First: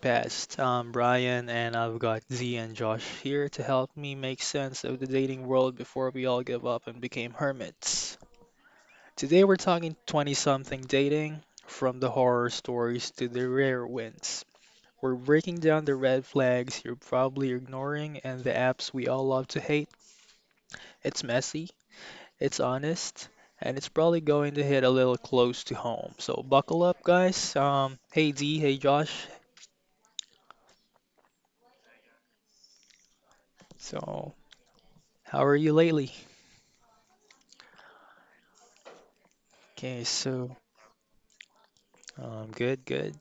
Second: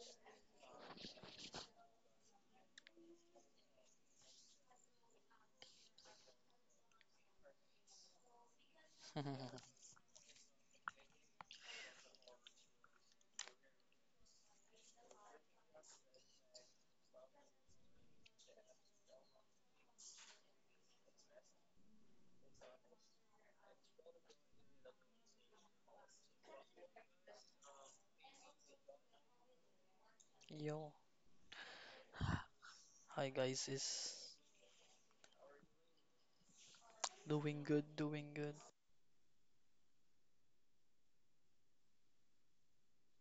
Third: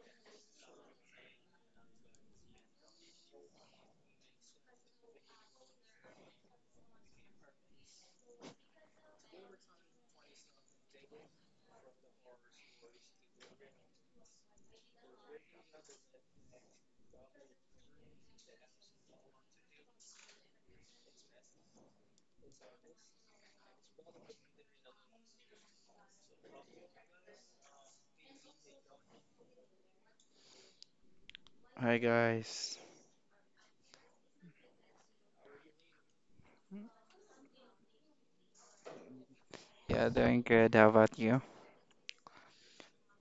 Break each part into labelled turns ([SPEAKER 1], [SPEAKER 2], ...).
[SPEAKER 1] Codpast. I'm Brian, and I've got Z and Josh here to help me make sense of the dating world before we all give up and became hermits. Today we're talking 20 something dating, from the horror stories to the rare wins. We're breaking down the red flags you're probably ignoring and the apps we all love to hate. It's messy, it's honest, and it's probably going to hit a little close to home. So buckle up, guys. Hey Z, hey Josh.
[SPEAKER 2] Yo, hi guys, is
[SPEAKER 1] So, how are you lately?
[SPEAKER 2] doing good, doing good.
[SPEAKER 1] Okay, so good, good.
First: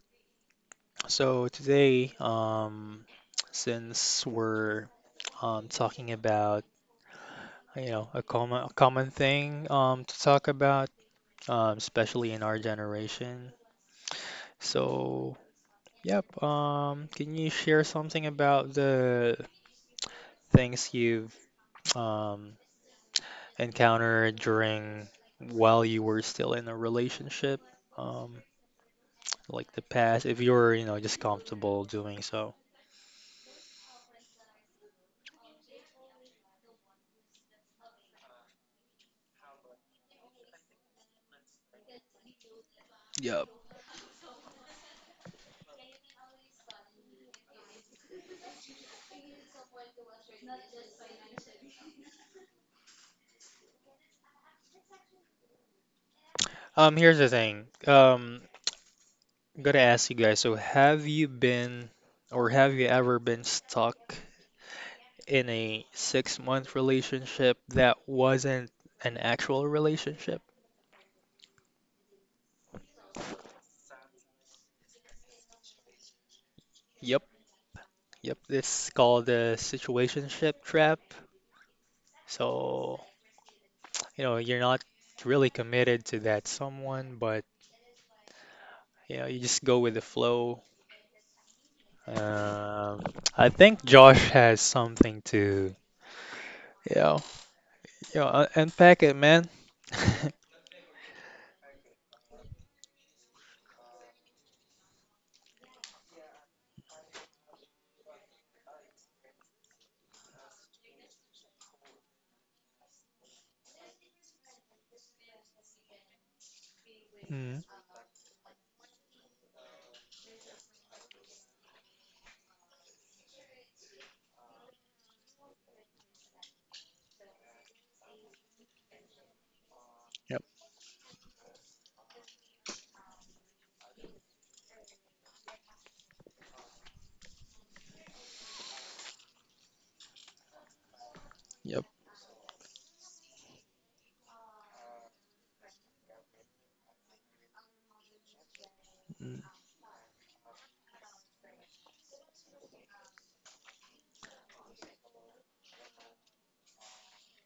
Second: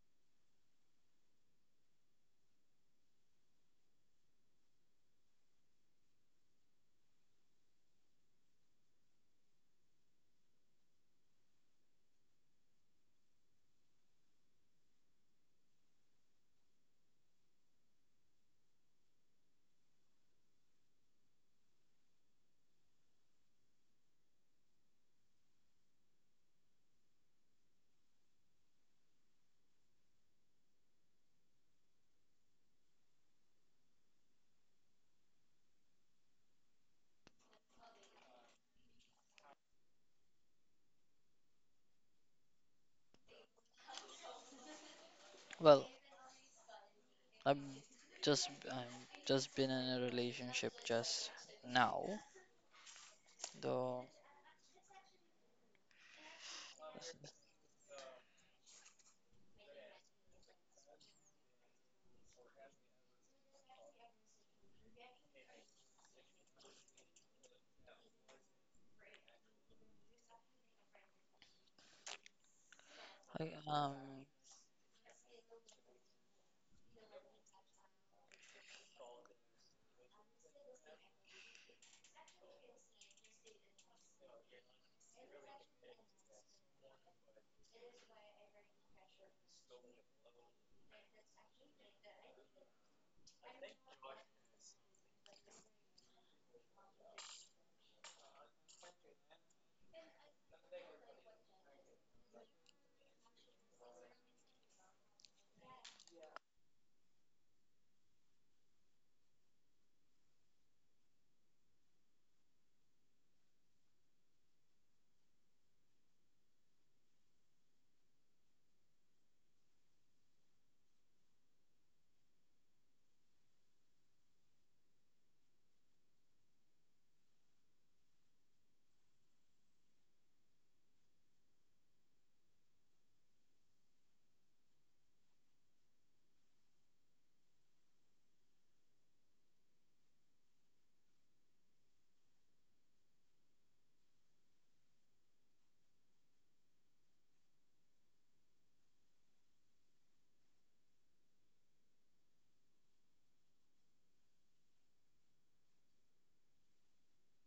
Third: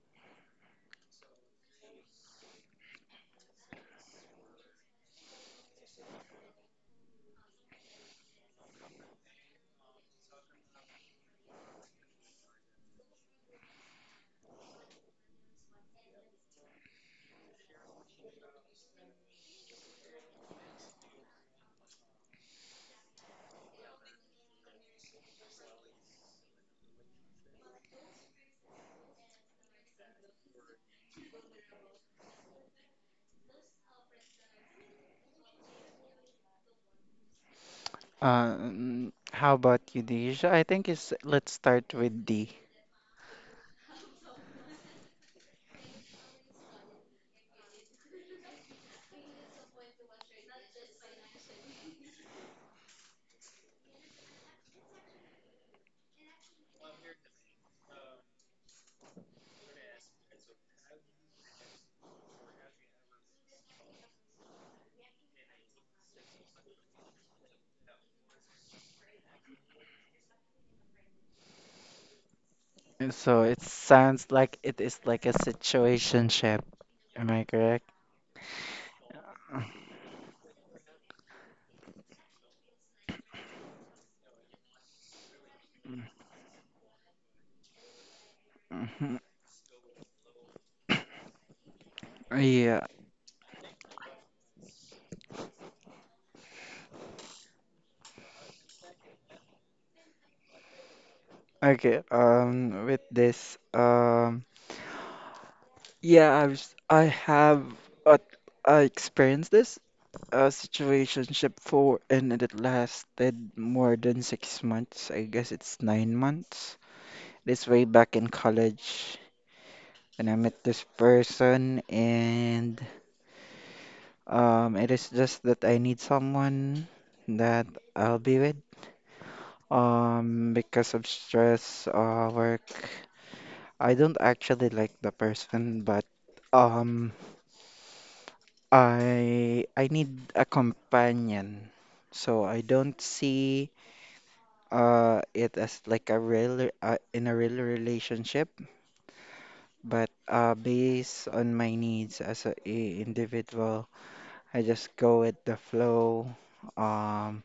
[SPEAKER 1] So today, since we're talking about a common thing to talk about, especially in our generation. So, yep, can you share something about the things you've um, encountered during while you were still in a relationship, um, like the past, if you're just comfortable doing so?
[SPEAKER 3] How about you, Deja? I think it's let's start with D.
[SPEAKER 1] Yep.
[SPEAKER 2] Well, I'm I'm just been in a relationship just now, though.
[SPEAKER 1] Here's the thing. Got to ask you guys, so have you ever been stuck in a 6-month relationship that wasn't an actual relationship?
[SPEAKER 3] And So
[SPEAKER 2] I
[SPEAKER 3] it sounds like it is like a situationship.
[SPEAKER 1] Yep,
[SPEAKER 3] Am I correct?
[SPEAKER 1] yep. It's called the situationship trap. So, you're not really committed to that someone, but
[SPEAKER 3] Mhm.
[SPEAKER 1] you just go with the flow.
[SPEAKER 3] Yeah.
[SPEAKER 1] Um, I think Josh has something to, you know, unpack it, man.
[SPEAKER 3] Okay, with this, yeah, I've, s- I was. I have, uh, I experienced this, situationship and it lasted more than 6 months. I guess it's 9 months.
[SPEAKER 1] Mm,
[SPEAKER 3] This way back in college. And I met this person and it is just that I need someone that I'll be with.
[SPEAKER 1] yep,
[SPEAKER 3] Because of stress, work. I don't actually like the person, but um I I need a companion.
[SPEAKER 1] yep.
[SPEAKER 3] So I don't see it as like a real in a real relationship,
[SPEAKER 1] Mm.
[SPEAKER 3] but based on my needs as a individual, I just go with the flow. Um,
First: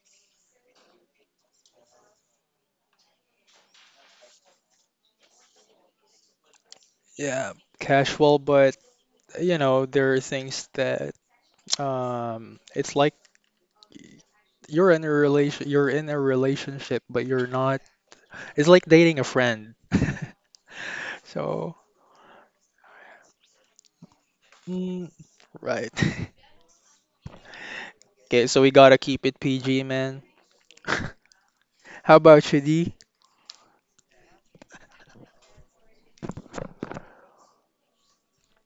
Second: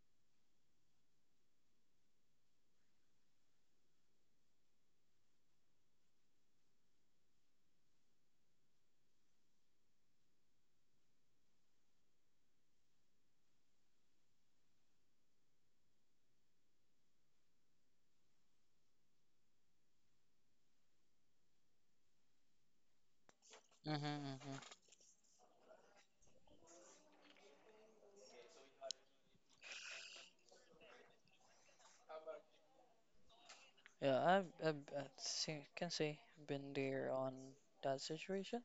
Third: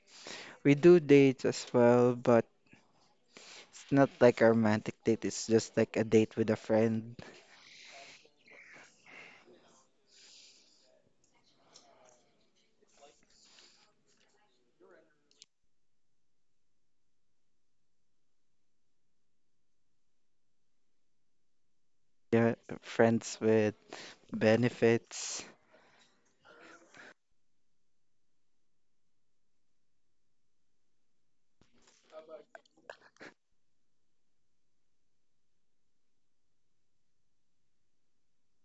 [SPEAKER 3] we do dates as well, but it's not like a romantic date. It's just like a date with a friend.
[SPEAKER 1] Yeah, casual, but there are things that it's like you're in a relationship, but you're not. It's like dating a friend. So,
[SPEAKER 3] Yeah, friends with
[SPEAKER 2] hmm hmm
[SPEAKER 1] mm,
[SPEAKER 3] benefits.
[SPEAKER 1] right. Okay, so we gotta keep it PG, man. How about you, D?
[SPEAKER 2] Yeah, can say I've been there on that situation.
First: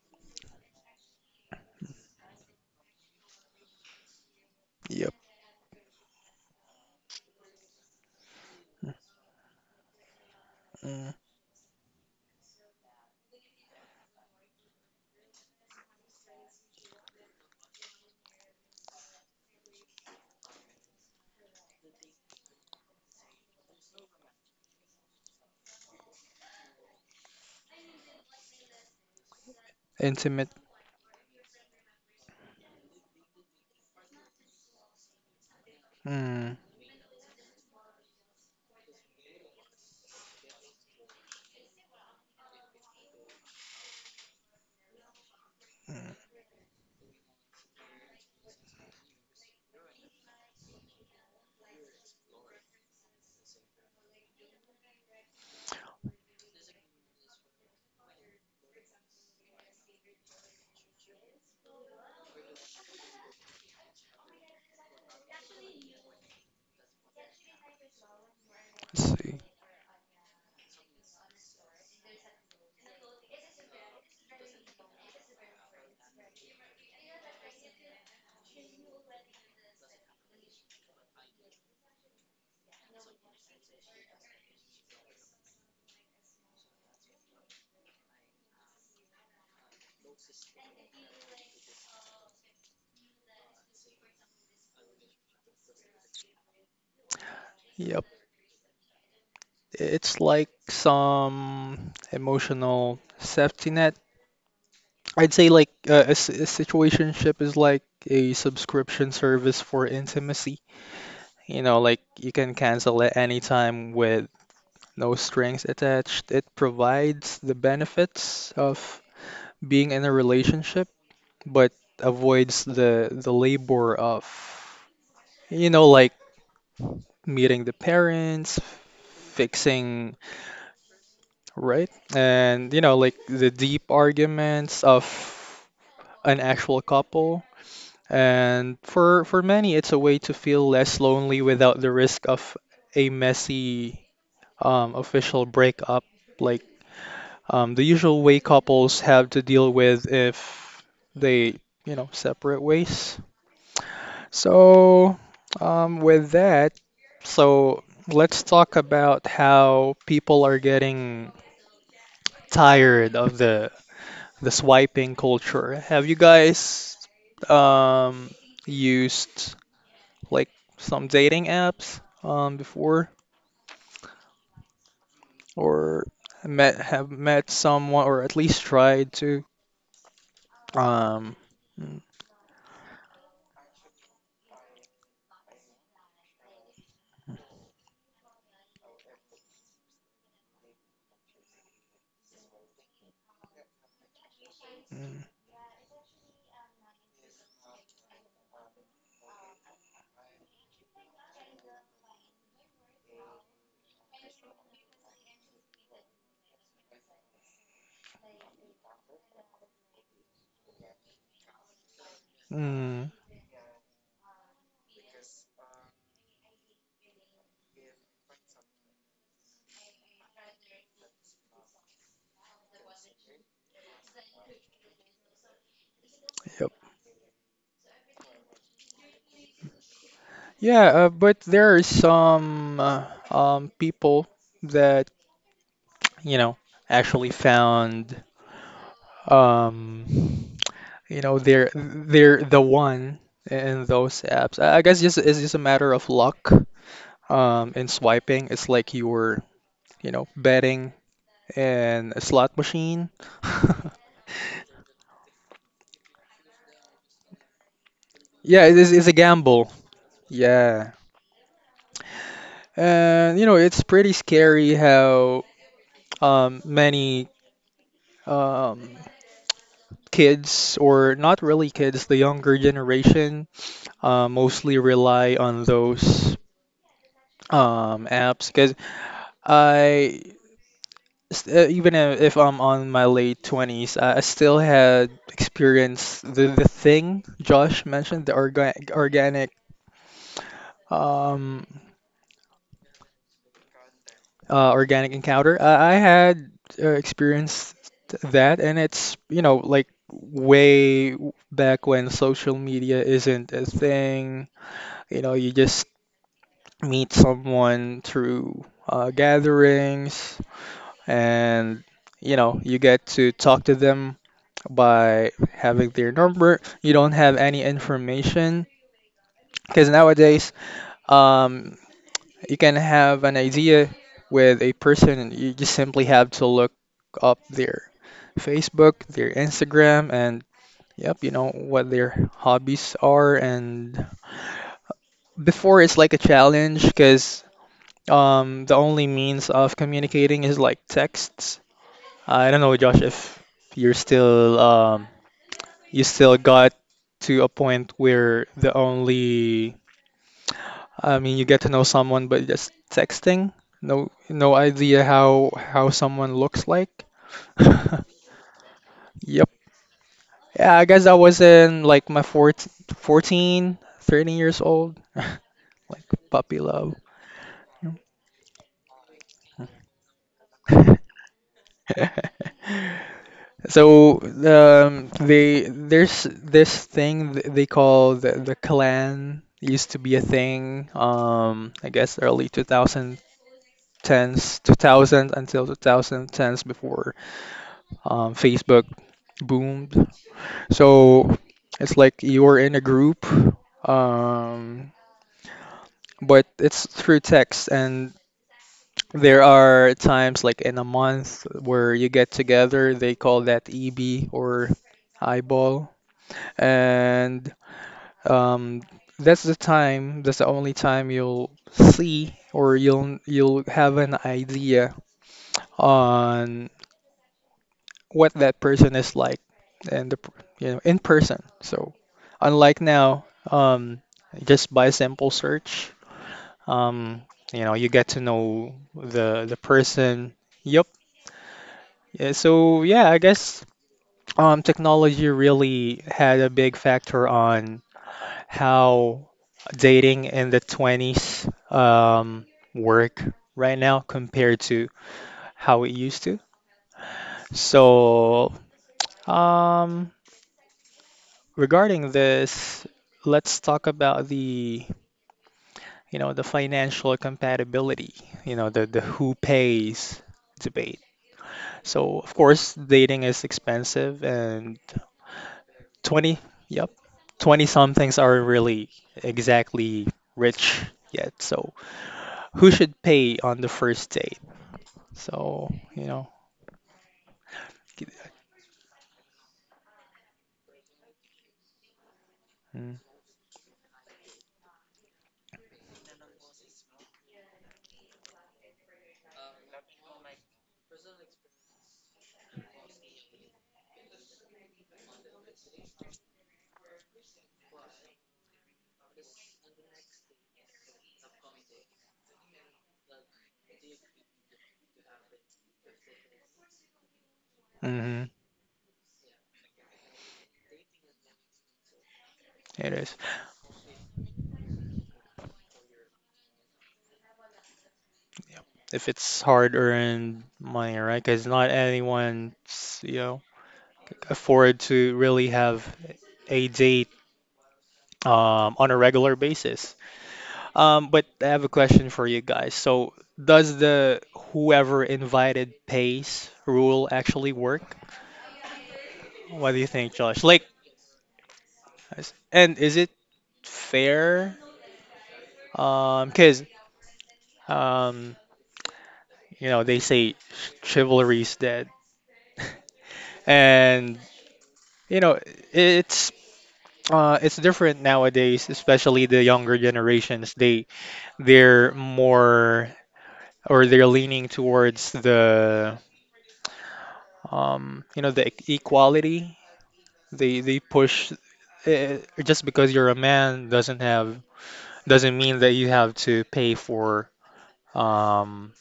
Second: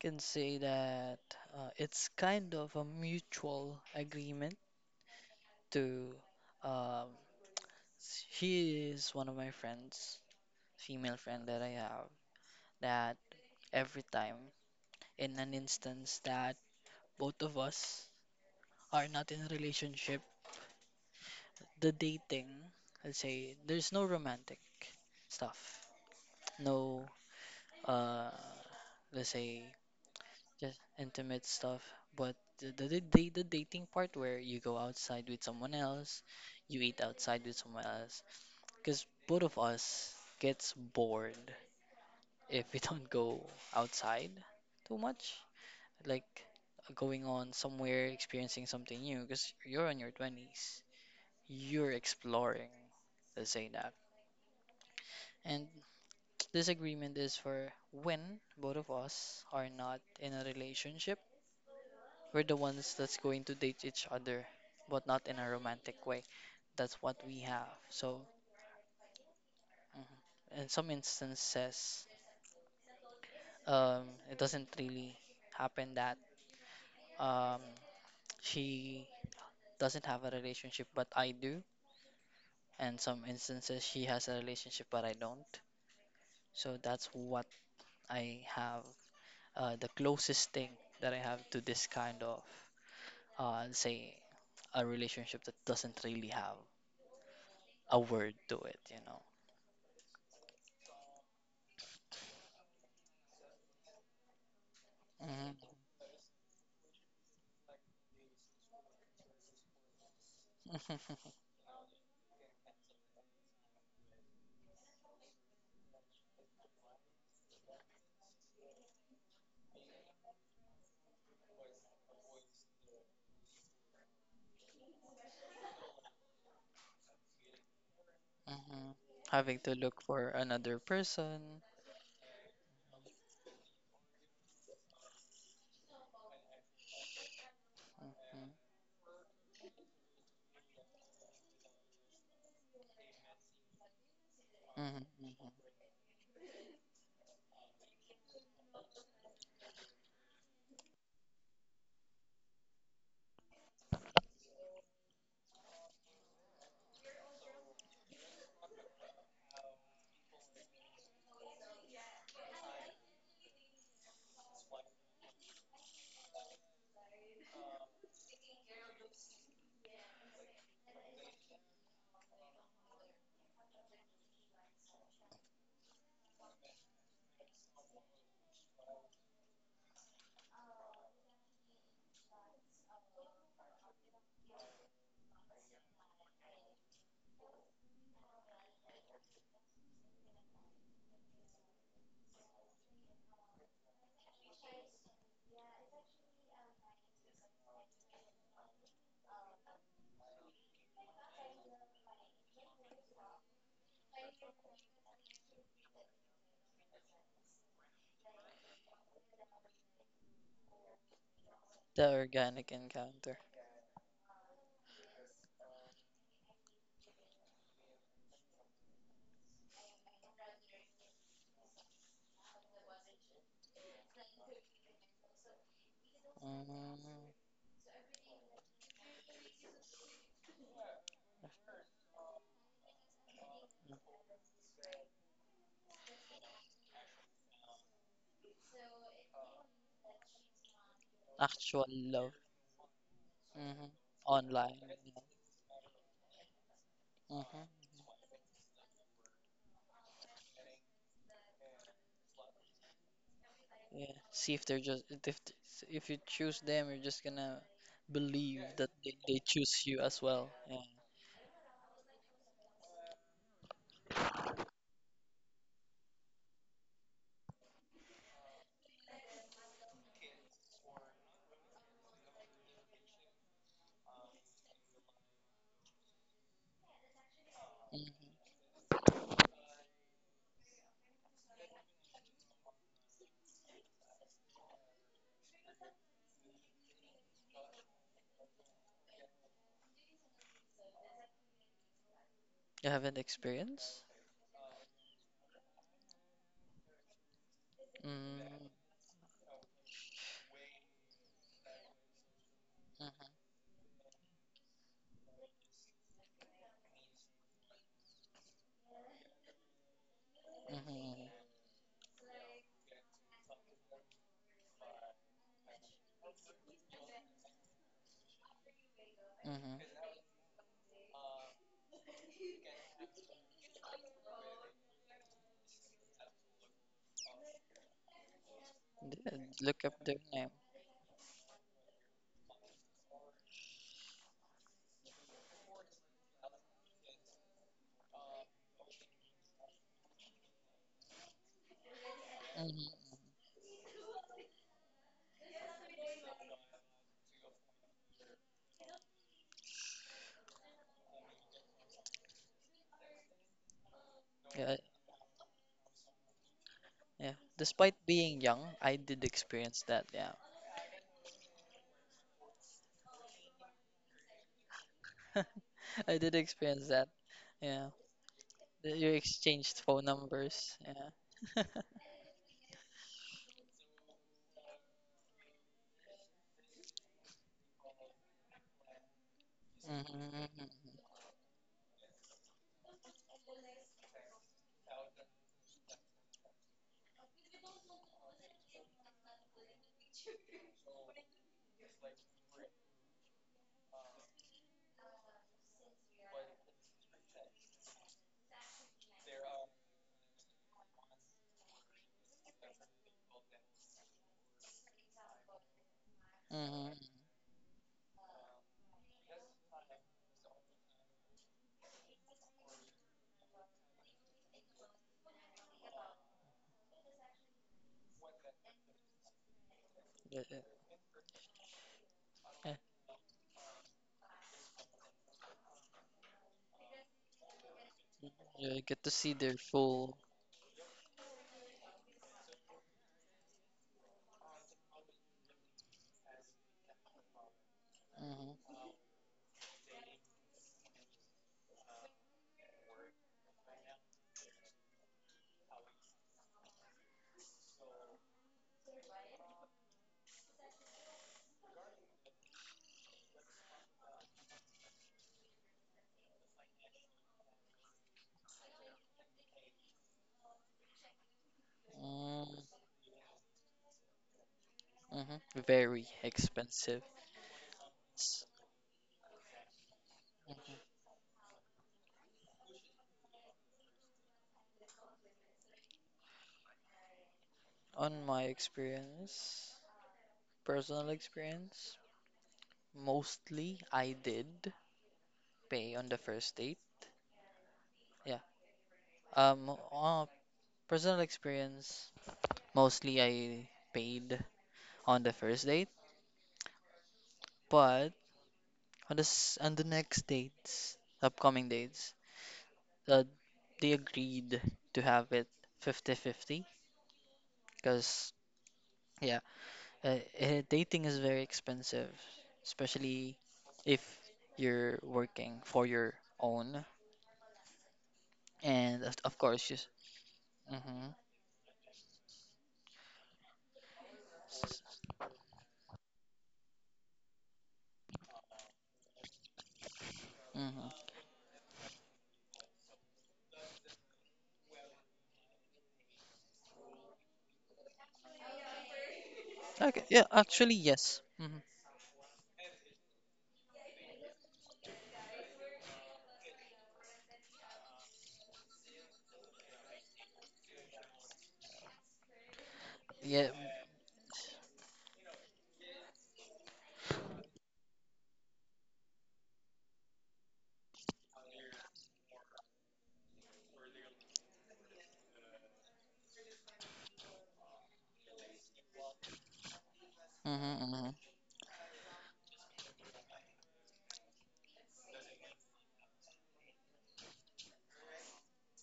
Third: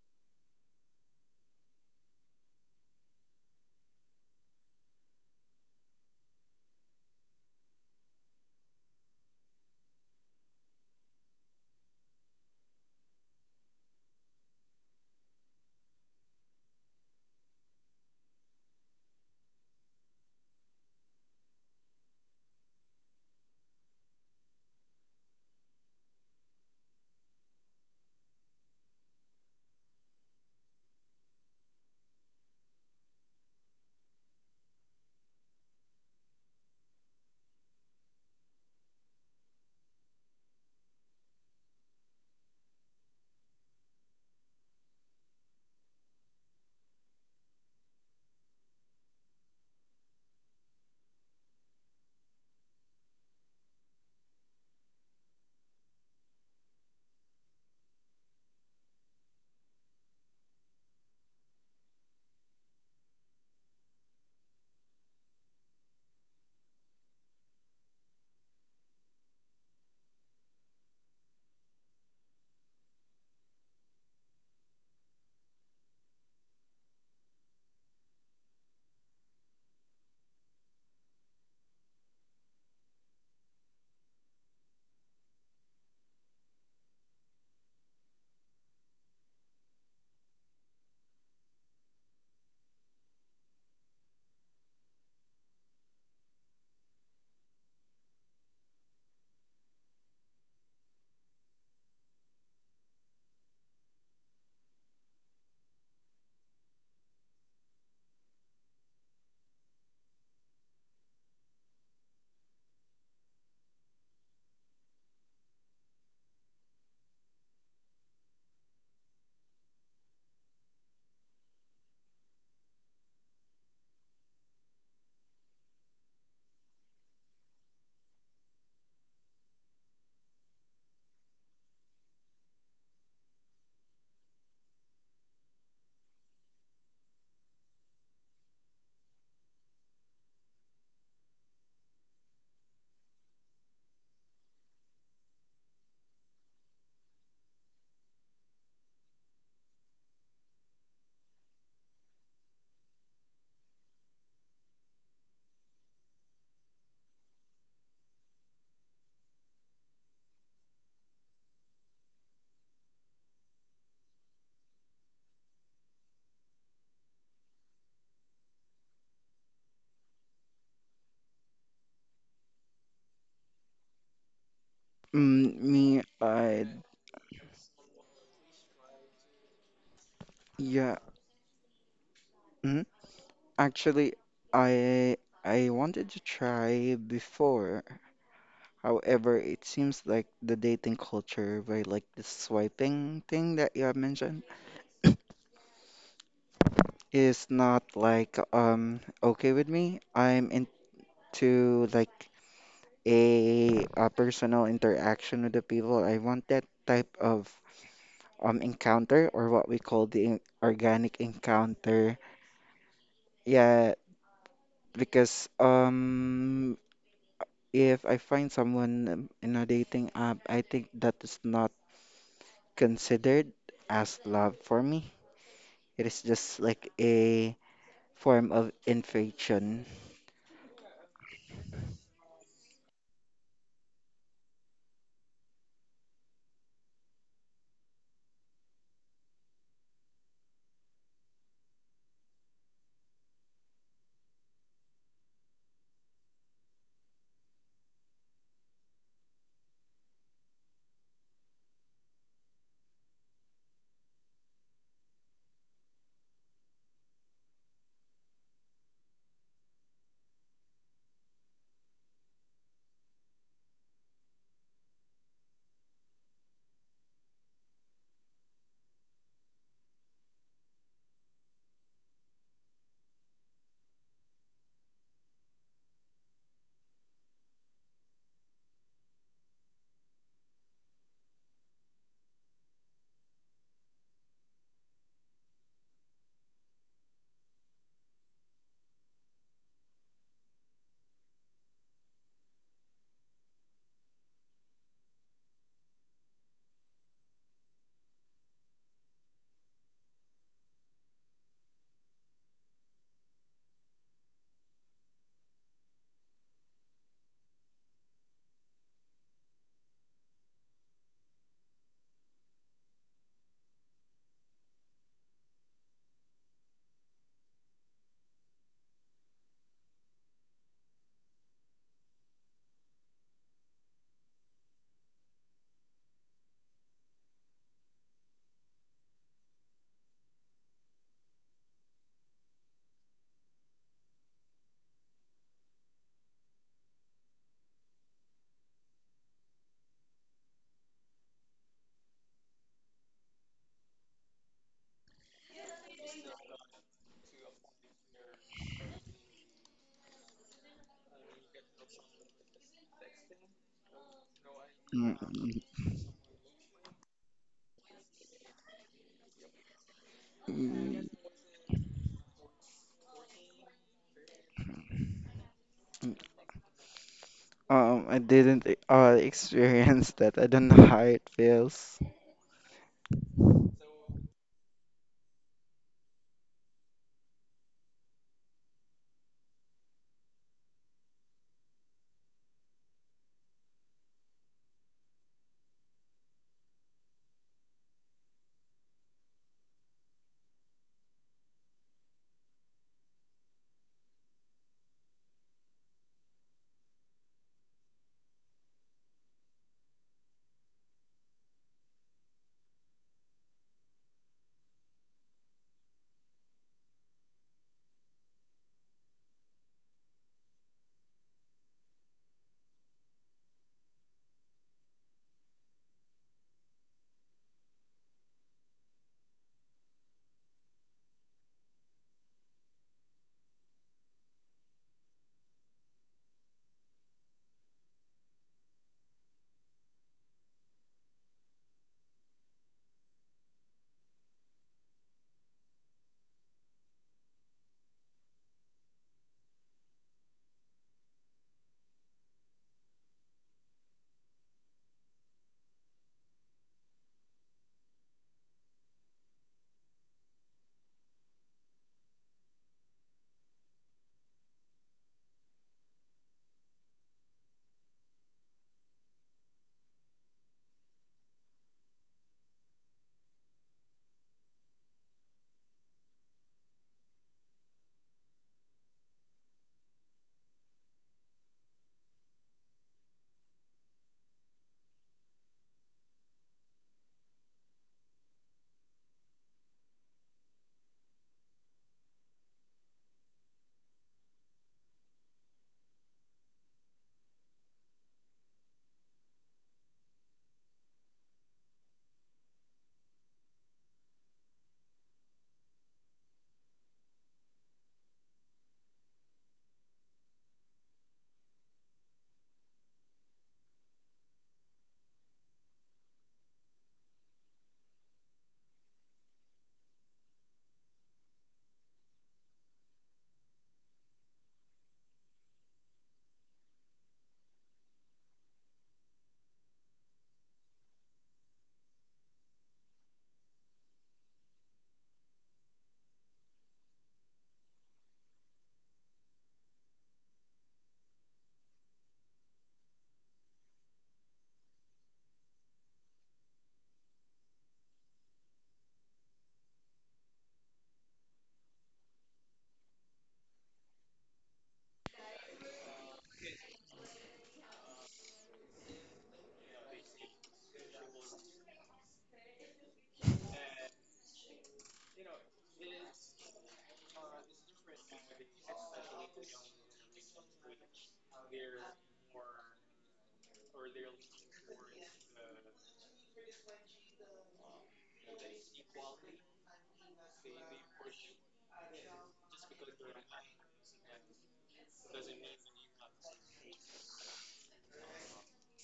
[SPEAKER 2] Can say that it's kind of a mutual agreement
[SPEAKER 1] Yep.
[SPEAKER 2] to, um, she is one of my friends,
[SPEAKER 1] Mm,
[SPEAKER 2] female friend that I have, that every time, in an instance that both of us are not in a relationship, the dating, let's say, there's no romantic stuff, no, uh, let's say,
[SPEAKER 1] Intimate.
[SPEAKER 2] just intimate stuff, but the dating part where you go outside with someone else,
[SPEAKER 1] Mm,
[SPEAKER 2] you eat outside with someone else, because both of us gets bored if we don't go outside too much.
[SPEAKER 1] mm,
[SPEAKER 2] Like, going on somewhere, experiencing something new, because you're on your 20s. You're exploring, let's say that. And this agreement is for when both of us are not in a relationship, we're the ones that's going to date each other, but not in a romantic way. That's what we have. So,
[SPEAKER 1] let's see.
[SPEAKER 2] mhm, in some instances, it doesn't really happen that, um, she doesn't have a relationship, but I do, and some instances she has a relationship but I don't. So that's what I have, the closest thing that I have to this kind of, say, a relationship that doesn't really have a
[SPEAKER 1] Yep.
[SPEAKER 2] word to it, you know.
[SPEAKER 1] It's like some emotional safety net. I'd say like a situationship is like a subscription service for intimacy.
[SPEAKER 2] Hmm.
[SPEAKER 1] Like you can cancel at any time with no strings attached. It provides the benefits of being in a relationship, but avoids the labor of, like meeting the parents,
[SPEAKER 2] Hmm. Having to look
[SPEAKER 1] fixing,
[SPEAKER 2] for another person.
[SPEAKER 1] right? And like the deep arguments of an actual couple.
[SPEAKER 2] Mhm.
[SPEAKER 1] And for many, it's a way to feel less lonely without the risk of a messy
[SPEAKER 2] Mhm,
[SPEAKER 1] official
[SPEAKER 2] mhm.
[SPEAKER 1] breakup, like the usual way couples have to deal with if they, separate ways. So, with that, so let's talk about how people are getting tired of the swiping culture. Have you guys um, used like some dating apps before,
[SPEAKER 3] Mm, me,
[SPEAKER 1] or
[SPEAKER 3] I,
[SPEAKER 1] met have met someone, or at least tried to.
[SPEAKER 3] yeah.
[SPEAKER 1] Um, mm,
[SPEAKER 3] Mm, actually, I I wanted to try before. However, it seems like the dating culture, where like the swiping thing that you have mentioned,
[SPEAKER 1] mm,
[SPEAKER 3] is not like okay with me. I'm in. To like a personal interaction with the people. I want that type of encounter or what we call the organic
[SPEAKER 2] The
[SPEAKER 3] encounter.
[SPEAKER 2] organic
[SPEAKER 1] mm,
[SPEAKER 2] encounter.
[SPEAKER 3] Yeah, because if I find someone in a dating app, I think that is not considered as love for me. It is just
[SPEAKER 1] yep.
[SPEAKER 3] like
[SPEAKER 2] Mhm.
[SPEAKER 3] a form of infatuation.
[SPEAKER 1] Yeah, but there are some people that you know actually found, um, they're
[SPEAKER 2] Actual love.
[SPEAKER 1] they're the one in
[SPEAKER 2] Mhm.
[SPEAKER 1] those apps.
[SPEAKER 2] Online.
[SPEAKER 1] I guess just it's just a matter of luck
[SPEAKER 2] Mhm.
[SPEAKER 1] in swiping. It's like you were betting and a slot machine.
[SPEAKER 2] Yeah, see if they're just, if you choose them, you're just gonna believe
[SPEAKER 1] Yeah, it
[SPEAKER 2] that
[SPEAKER 1] is, it's a
[SPEAKER 2] they
[SPEAKER 1] gamble.
[SPEAKER 2] choose you as well. Yeah.
[SPEAKER 1] Yeah. And it's pretty scary how many um, kids, or not really kids, the younger generation, mostly rely on those
[SPEAKER 2] Hmm.
[SPEAKER 1] apps. Because I, s- even I- if I'm on my late 20s, I still had experienced the thing Josh mentioned, the organic. Um,
[SPEAKER 2] You have an experience?
[SPEAKER 1] Organic encounter. I had experienced that,
[SPEAKER 2] Mm.
[SPEAKER 1] and it's, like way back when social media
[SPEAKER 2] Mm-hmm.
[SPEAKER 1] isn't a thing. You just meet someone through gatherings,
[SPEAKER 2] Mm-hmm.
[SPEAKER 1] and, you get to talk to them by having their number. You don't have any information.
[SPEAKER 2] Mm-hmm.
[SPEAKER 1] Because nowadays, um, you can have an idea with a person and you just simply have to look up their Facebook, their
[SPEAKER 2] Yeah, look up their
[SPEAKER 1] Instagram, and
[SPEAKER 2] name.
[SPEAKER 1] yep, you know what their hobbies are. And before it's like a challenge because the only means of communicating is like texts. I don't know, Josh,
[SPEAKER 2] Hmm.
[SPEAKER 1] if you're still um, you still got to a point where the only I mean, you get to know someone, but just texting, no, no
[SPEAKER 2] Yeah,
[SPEAKER 1] idea
[SPEAKER 3] Mm,
[SPEAKER 1] how
[SPEAKER 3] mm,
[SPEAKER 1] how someone looks like.
[SPEAKER 2] yeah. Despite being young, I did
[SPEAKER 1] Yep.
[SPEAKER 2] experience that. Yeah,
[SPEAKER 1] Yeah, I
[SPEAKER 3] mm.
[SPEAKER 1] guess I was in like my 14, fourteen, 13 years old, like
[SPEAKER 2] I did
[SPEAKER 1] puppy
[SPEAKER 2] experience
[SPEAKER 1] love.
[SPEAKER 2] that. Yeah,
[SPEAKER 3] I didn't
[SPEAKER 2] that you exchanged phone
[SPEAKER 3] experience that. I don't
[SPEAKER 2] numbers.
[SPEAKER 3] know how it
[SPEAKER 2] Yeah.
[SPEAKER 3] feels.
[SPEAKER 1] So they there's this thing they call the clan. It used to be a
[SPEAKER 2] Mm-hmm.
[SPEAKER 1] thing. I guess early 2010s, 2000 until 2010s before Facebook boomed. So it's like you're in a group, um, but it's through text. And there are times, like in a month, where you get together. They call that EB or eyeball.
[SPEAKER 2] Mm-hmm.
[SPEAKER 1] And um, that's the only time you'll see or you'll have an idea on what that person is like and the
[SPEAKER 2] Yeah,
[SPEAKER 1] per-
[SPEAKER 2] yeah.
[SPEAKER 1] you know in person. So
[SPEAKER 2] Yeah.
[SPEAKER 1] unlike now, um just by simple search, um you get to know
[SPEAKER 2] You get to see
[SPEAKER 1] the
[SPEAKER 2] their
[SPEAKER 1] the
[SPEAKER 2] full.
[SPEAKER 1] person. Yep. Yeah, so yeah, I guess technology really had a big factor on
[SPEAKER 2] Mhm,
[SPEAKER 1] how dating in the 20s work right now compared to how it used to. So, um regarding this, let's talk about the financial compatibility, the who pays debate. So, of course,
[SPEAKER 2] mm,
[SPEAKER 1] dating is expensive and
[SPEAKER 2] mhm. Very
[SPEAKER 1] 20, yep,
[SPEAKER 2] expensive.
[SPEAKER 1] 20 somethings aren't really exactly
[SPEAKER 2] Mhm.
[SPEAKER 1] rich yet. So, who should pay on the first date? So,
[SPEAKER 2] On my experience, personal experience, mostly I did pay on the first date. Yeah. Um, uh, Personal experience, mostly I paid on the first date, but on the on the next dates, upcoming dates, uh, they agreed to have it fifty-fifty. 50
[SPEAKER 1] mm-hmm,
[SPEAKER 2] Because, dating is very expensive,
[SPEAKER 1] it is.
[SPEAKER 2] especially if you're working for your own.
[SPEAKER 1] Yep,
[SPEAKER 2] And
[SPEAKER 1] if
[SPEAKER 2] of
[SPEAKER 1] it's
[SPEAKER 2] course,
[SPEAKER 1] hard
[SPEAKER 2] just.
[SPEAKER 1] earned money,
[SPEAKER 2] Mm-hmm.
[SPEAKER 1] right? Because not anyone's, you know, afford to really have a date on a regular basis.
[SPEAKER 2] Mm-hmm.
[SPEAKER 1] But I have a question for you guys. So, does the whoever invited pays rule actually work? What do you
[SPEAKER 2] Okay.
[SPEAKER 1] think,
[SPEAKER 2] Yeah.
[SPEAKER 1] Josh? Like,
[SPEAKER 2] Actually, yes. Mm-hmm.
[SPEAKER 1] and is it fair? Because um, they say chivalry's dead,
[SPEAKER 2] Yeah.
[SPEAKER 1] and you know it's it's different nowadays, especially the younger generations. They're more, or they're leaning towards the you know the e- equality. They
[SPEAKER 2] Mm-hmm, mm-hmm.
[SPEAKER 1] push, uh, just because you're a man doesn't mean that you have to pay um,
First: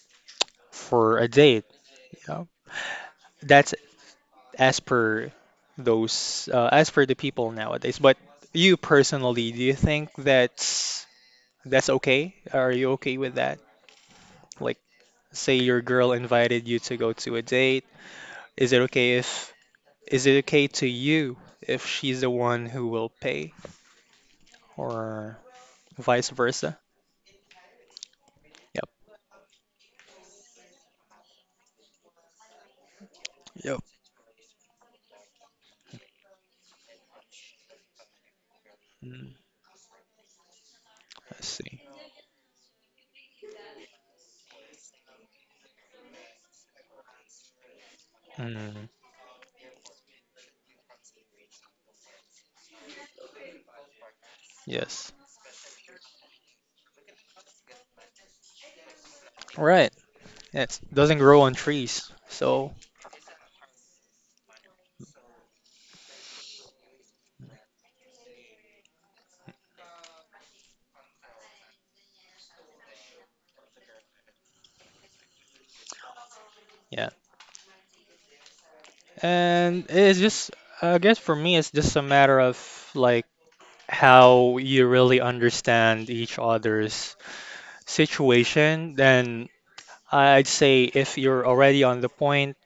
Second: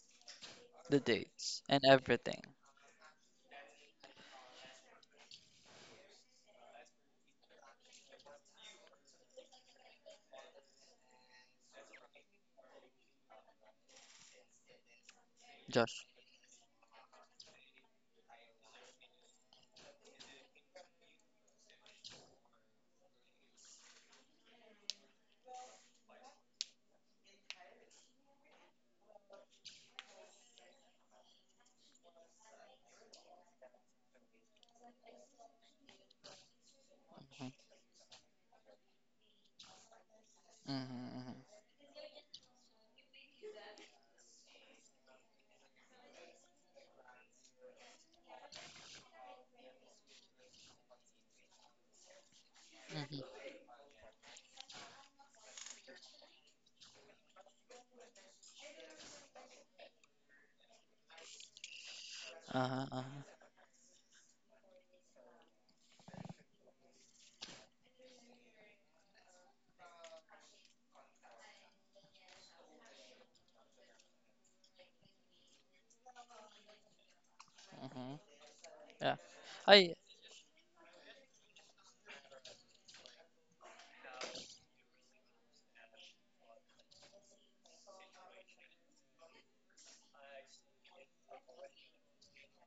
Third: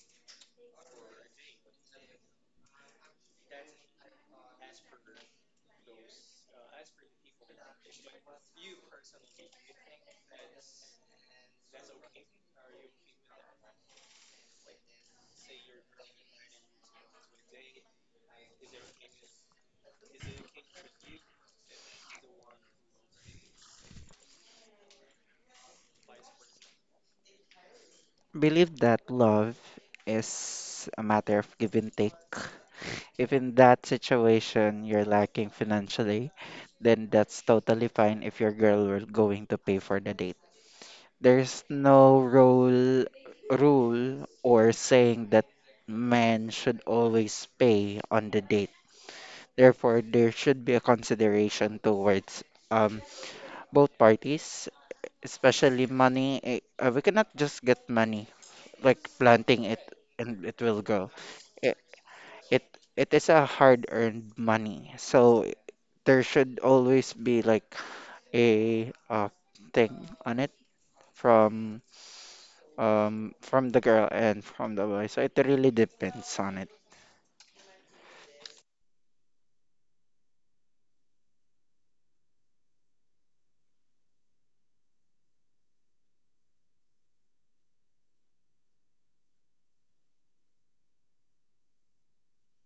[SPEAKER 2] The
[SPEAKER 1] for a
[SPEAKER 2] dates
[SPEAKER 1] date.
[SPEAKER 2] and
[SPEAKER 1] You
[SPEAKER 2] everything.
[SPEAKER 1] know? That's as per those, as per the people nowadays. But you personally, do you think that's okay? Are you okay with that? Like, say your
[SPEAKER 2] Josh.
[SPEAKER 1] girl invited you to go to a date. Is it okay if Is it okay to you if she's the one who will pay or vice versa?
[SPEAKER 3] Believe
[SPEAKER 1] Yep.
[SPEAKER 3] that love is a matter of give and take. If in
[SPEAKER 1] Yep.
[SPEAKER 3] that situation you're lacking financially, then that's
[SPEAKER 2] Mm-hmm.
[SPEAKER 3] totally fine if your girl will
[SPEAKER 1] Mm,
[SPEAKER 3] going to pay for the date.
[SPEAKER 2] Mm-hmm, mm-hmm.
[SPEAKER 1] I
[SPEAKER 3] There's
[SPEAKER 1] see.
[SPEAKER 3] no rule or saying that men should always pay on the date.
[SPEAKER 1] Mm,
[SPEAKER 3] Therefore, there should be a consideration towards um
[SPEAKER 2] Mm-hmm.
[SPEAKER 3] both parties,
[SPEAKER 1] yes.
[SPEAKER 3] especially money. We cannot just get money like
[SPEAKER 1] All
[SPEAKER 3] planting it
[SPEAKER 1] right.
[SPEAKER 3] and it
[SPEAKER 1] It
[SPEAKER 3] will grow.
[SPEAKER 1] doesn't grow on
[SPEAKER 3] It
[SPEAKER 1] trees.
[SPEAKER 3] it
[SPEAKER 1] So,
[SPEAKER 2] Uh-huh,
[SPEAKER 3] it
[SPEAKER 2] uh-huh.
[SPEAKER 3] is a hard-earned money. So there should always be like a thing on it from from the girl and from the boy. So it really depends on it.
[SPEAKER 1] yeah.
[SPEAKER 2] Mm-hmm. Yeah.
[SPEAKER 1] And
[SPEAKER 2] I.
[SPEAKER 1] it's just, I guess for me, it's just a matter of like how you really understand each other's situation. Then I'd say if you're already on the point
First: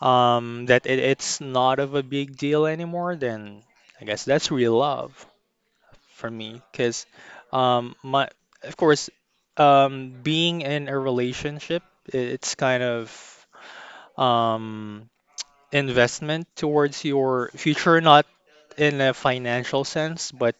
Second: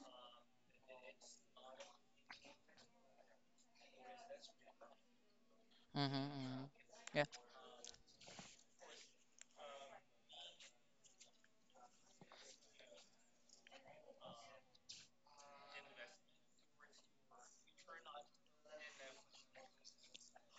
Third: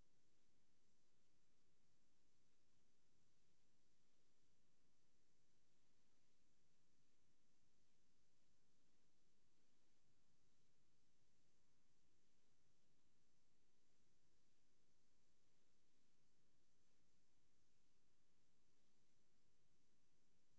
[SPEAKER 1] that it's not of a big deal anymore, then I guess that's real love
[SPEAKER 2] Mm-hmm,
[SPEAKER 1] for me.
[SPEAKER 2] mm-hmm.
[SPEAKER 1] Because,
[SPEAKER 2] Yeah.
[SPEAKER 1] um, my, of course, being in a relationship, it's kind of um, investment towards your future, not in a financial sense, but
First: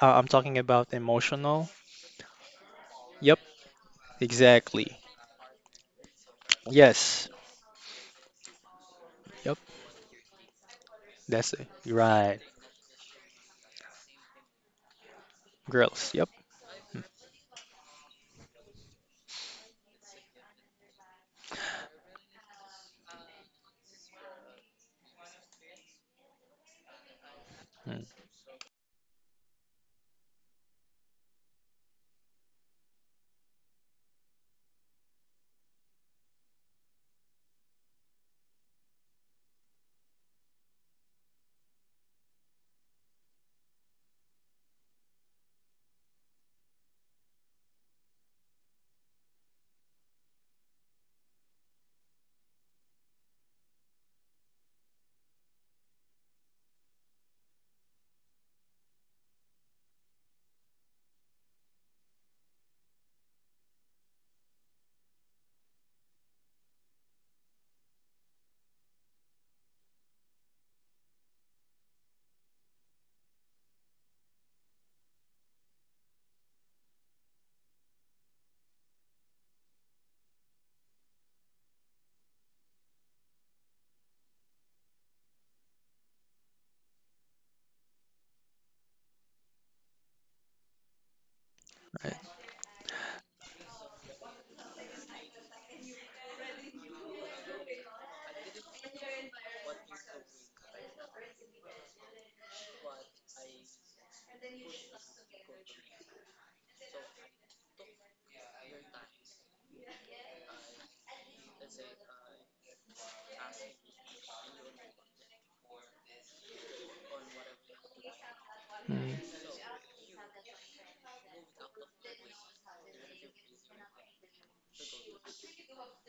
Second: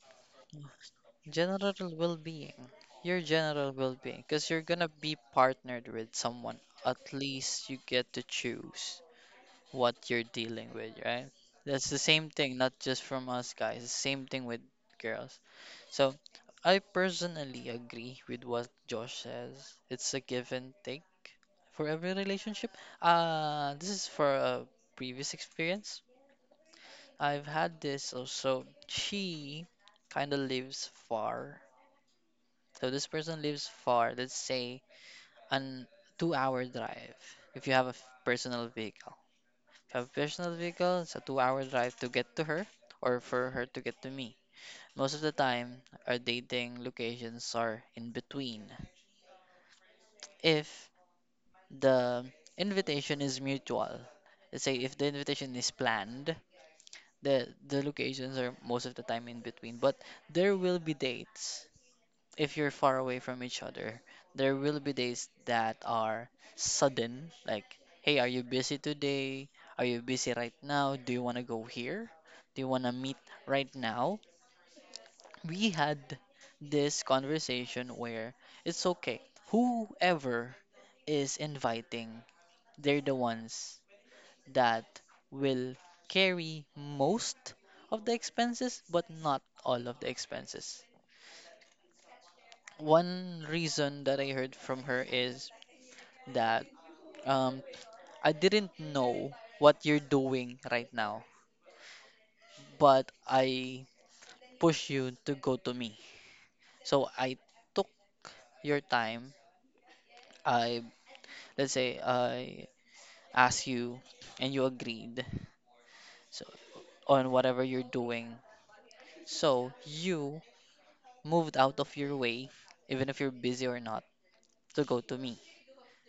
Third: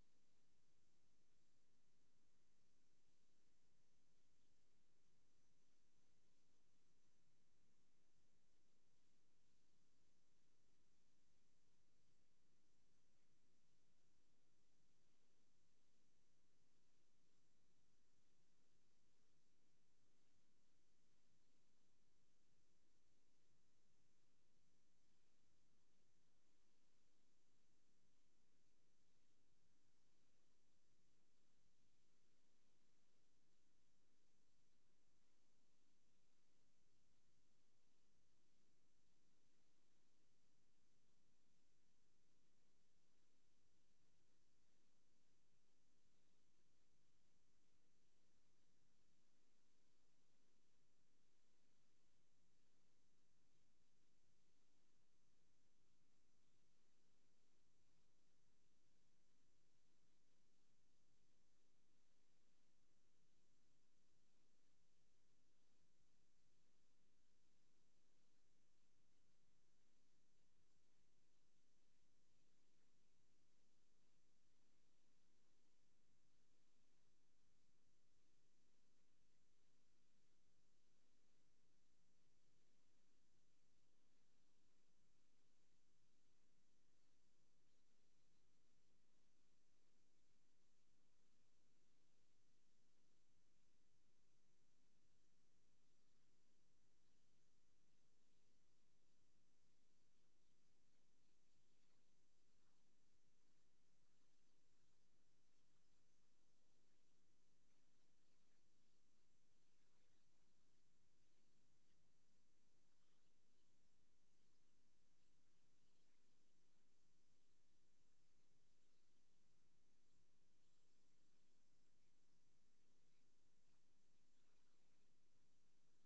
[SPEAKER 1] I'm talking about emotional.
[SPEAKER 2] General well-being. Your
[SPEAKER 1] Yep,
[SPEAKER 2] general well-being, because you're gonna
[SPEAKER 1] exactly.
[SPEAKER 2] be partnered with someone. At
[SPEAKER 1] Yes.
[SPEAKER 2] least you get to choose
[SPEAKER 1] Yep,
[SPEAKER 2] what you're dealing with, right?
[SPEAKER 1] that's it.
[SPEAKER 2] That's the same
[SPEAKER 1] Right.
[SPEAKER 2] thing, not just from us guys. The same thing with girls.
[SPEAKER 1] Girls.
[SPEAKER 2] So
[SPEAKER 1] Yep.
[SPEAKER 2] I personally agree with what Josh says. It's a give and take for every relationship. This is for a previous experience. I've had
[SPEAKER 1] Mm,
[SPEAKER 2] this also. She kind of lives far, so this person lives far, let's say an two-hour drive. If you have a f- personal vehicle, if you have a personal vehicle, it's a two-hour drive to get to her or for her to get to me. Most of the time, our dating locations are in between. If the invitation is mutual, let's say if the invitation is planned, the locations are most of the time in between. But there will be dates, if you're far away from each other, there will be days that are sudden, like, hey, are you busy today? Are you busy right now? Do you want to go here? Do you want to meet right now? We had this conversation where it's okay. Whoever is inviting, they're the ones that will carry most of the expenses, but not all of the expenses.
[SPEAKER 1] right.
[SPEAKER 2] One reason that I heard from her is that, um, I didn't know what you're doing right now, but I push you to go to me. So I took your time. I let's say I asked you and you agreed, so, on whatever you're doing.
[SPEAKER 1] Mm,
[SPEAKER 2] So you moved out of your way, even if you're busy or not, to go to me.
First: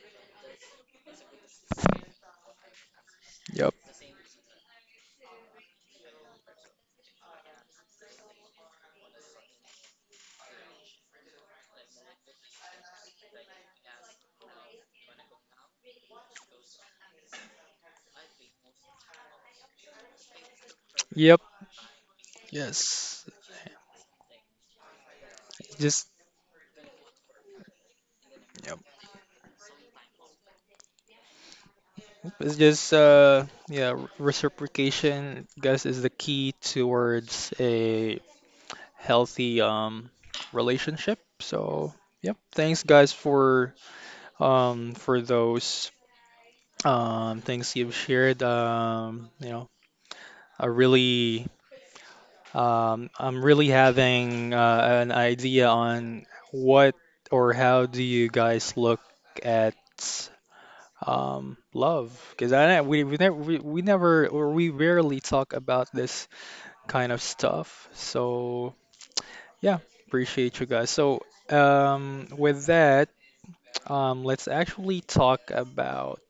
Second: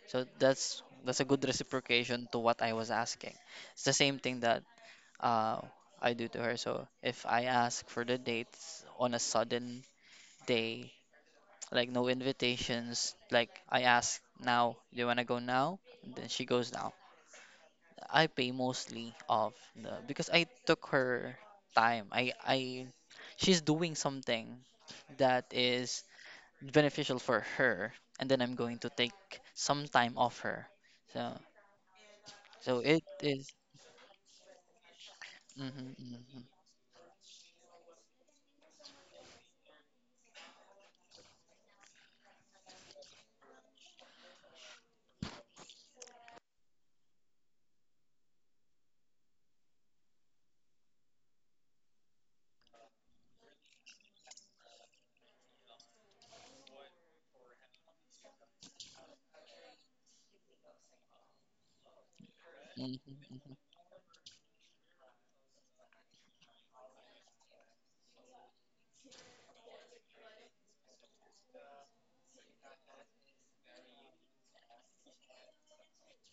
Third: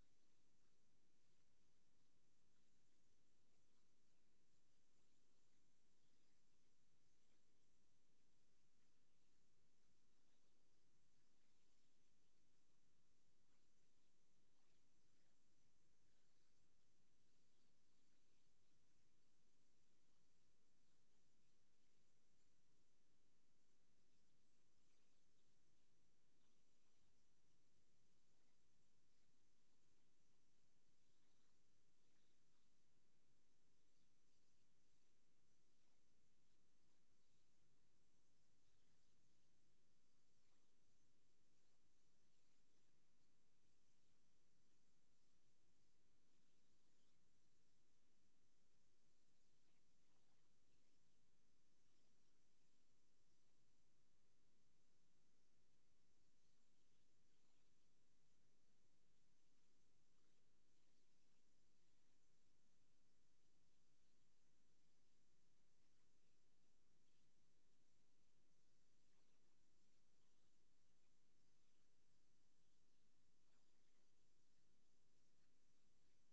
[SPEAKER 2] So that's a good reciprocation to what I was asking.
[SPEAKER 1] yep.
[SPEAKER 2] It's the same thing that, uh, I do to her. So if I ask for the dates on a sudden day, like no invitations, like I ask now, do you wanna go now? Then she goes now. I pay mostly of the, because I took her
[SPEAKER 1] Yep.
[SPEAKER 2] time. I
[SPEAKER 1] Yes.
[SPEAKER 2] She's doing something that is
[SPEAKER 1] Just,
[SPEAKER 2] beneficial for her, and then I'm going
[SPEAKER 1] yep.
[SPEAKER 2] to take some time off her. So
[SPEAKER 1] It's
[SPEAKER 2] so
[SPEAKER 1] just
[SPEAKER 2] it is.
[SPEAKER 1] yeah, reciprocation I guess is the
[SPEAKER 2] Mm-hmm,
[SPEAKER 1] key towards a healthy relationship. So, yep, thanks guys for those things you've shared, I really I'm really having an idea on what or how do you guys look at love, because I
[SPEAKER 2] mm-hmm,
[SPEAKER 1] we never or we rarely talk about this kind of stuff. So yeah, appreciate you guys. So with that, let's actually talk about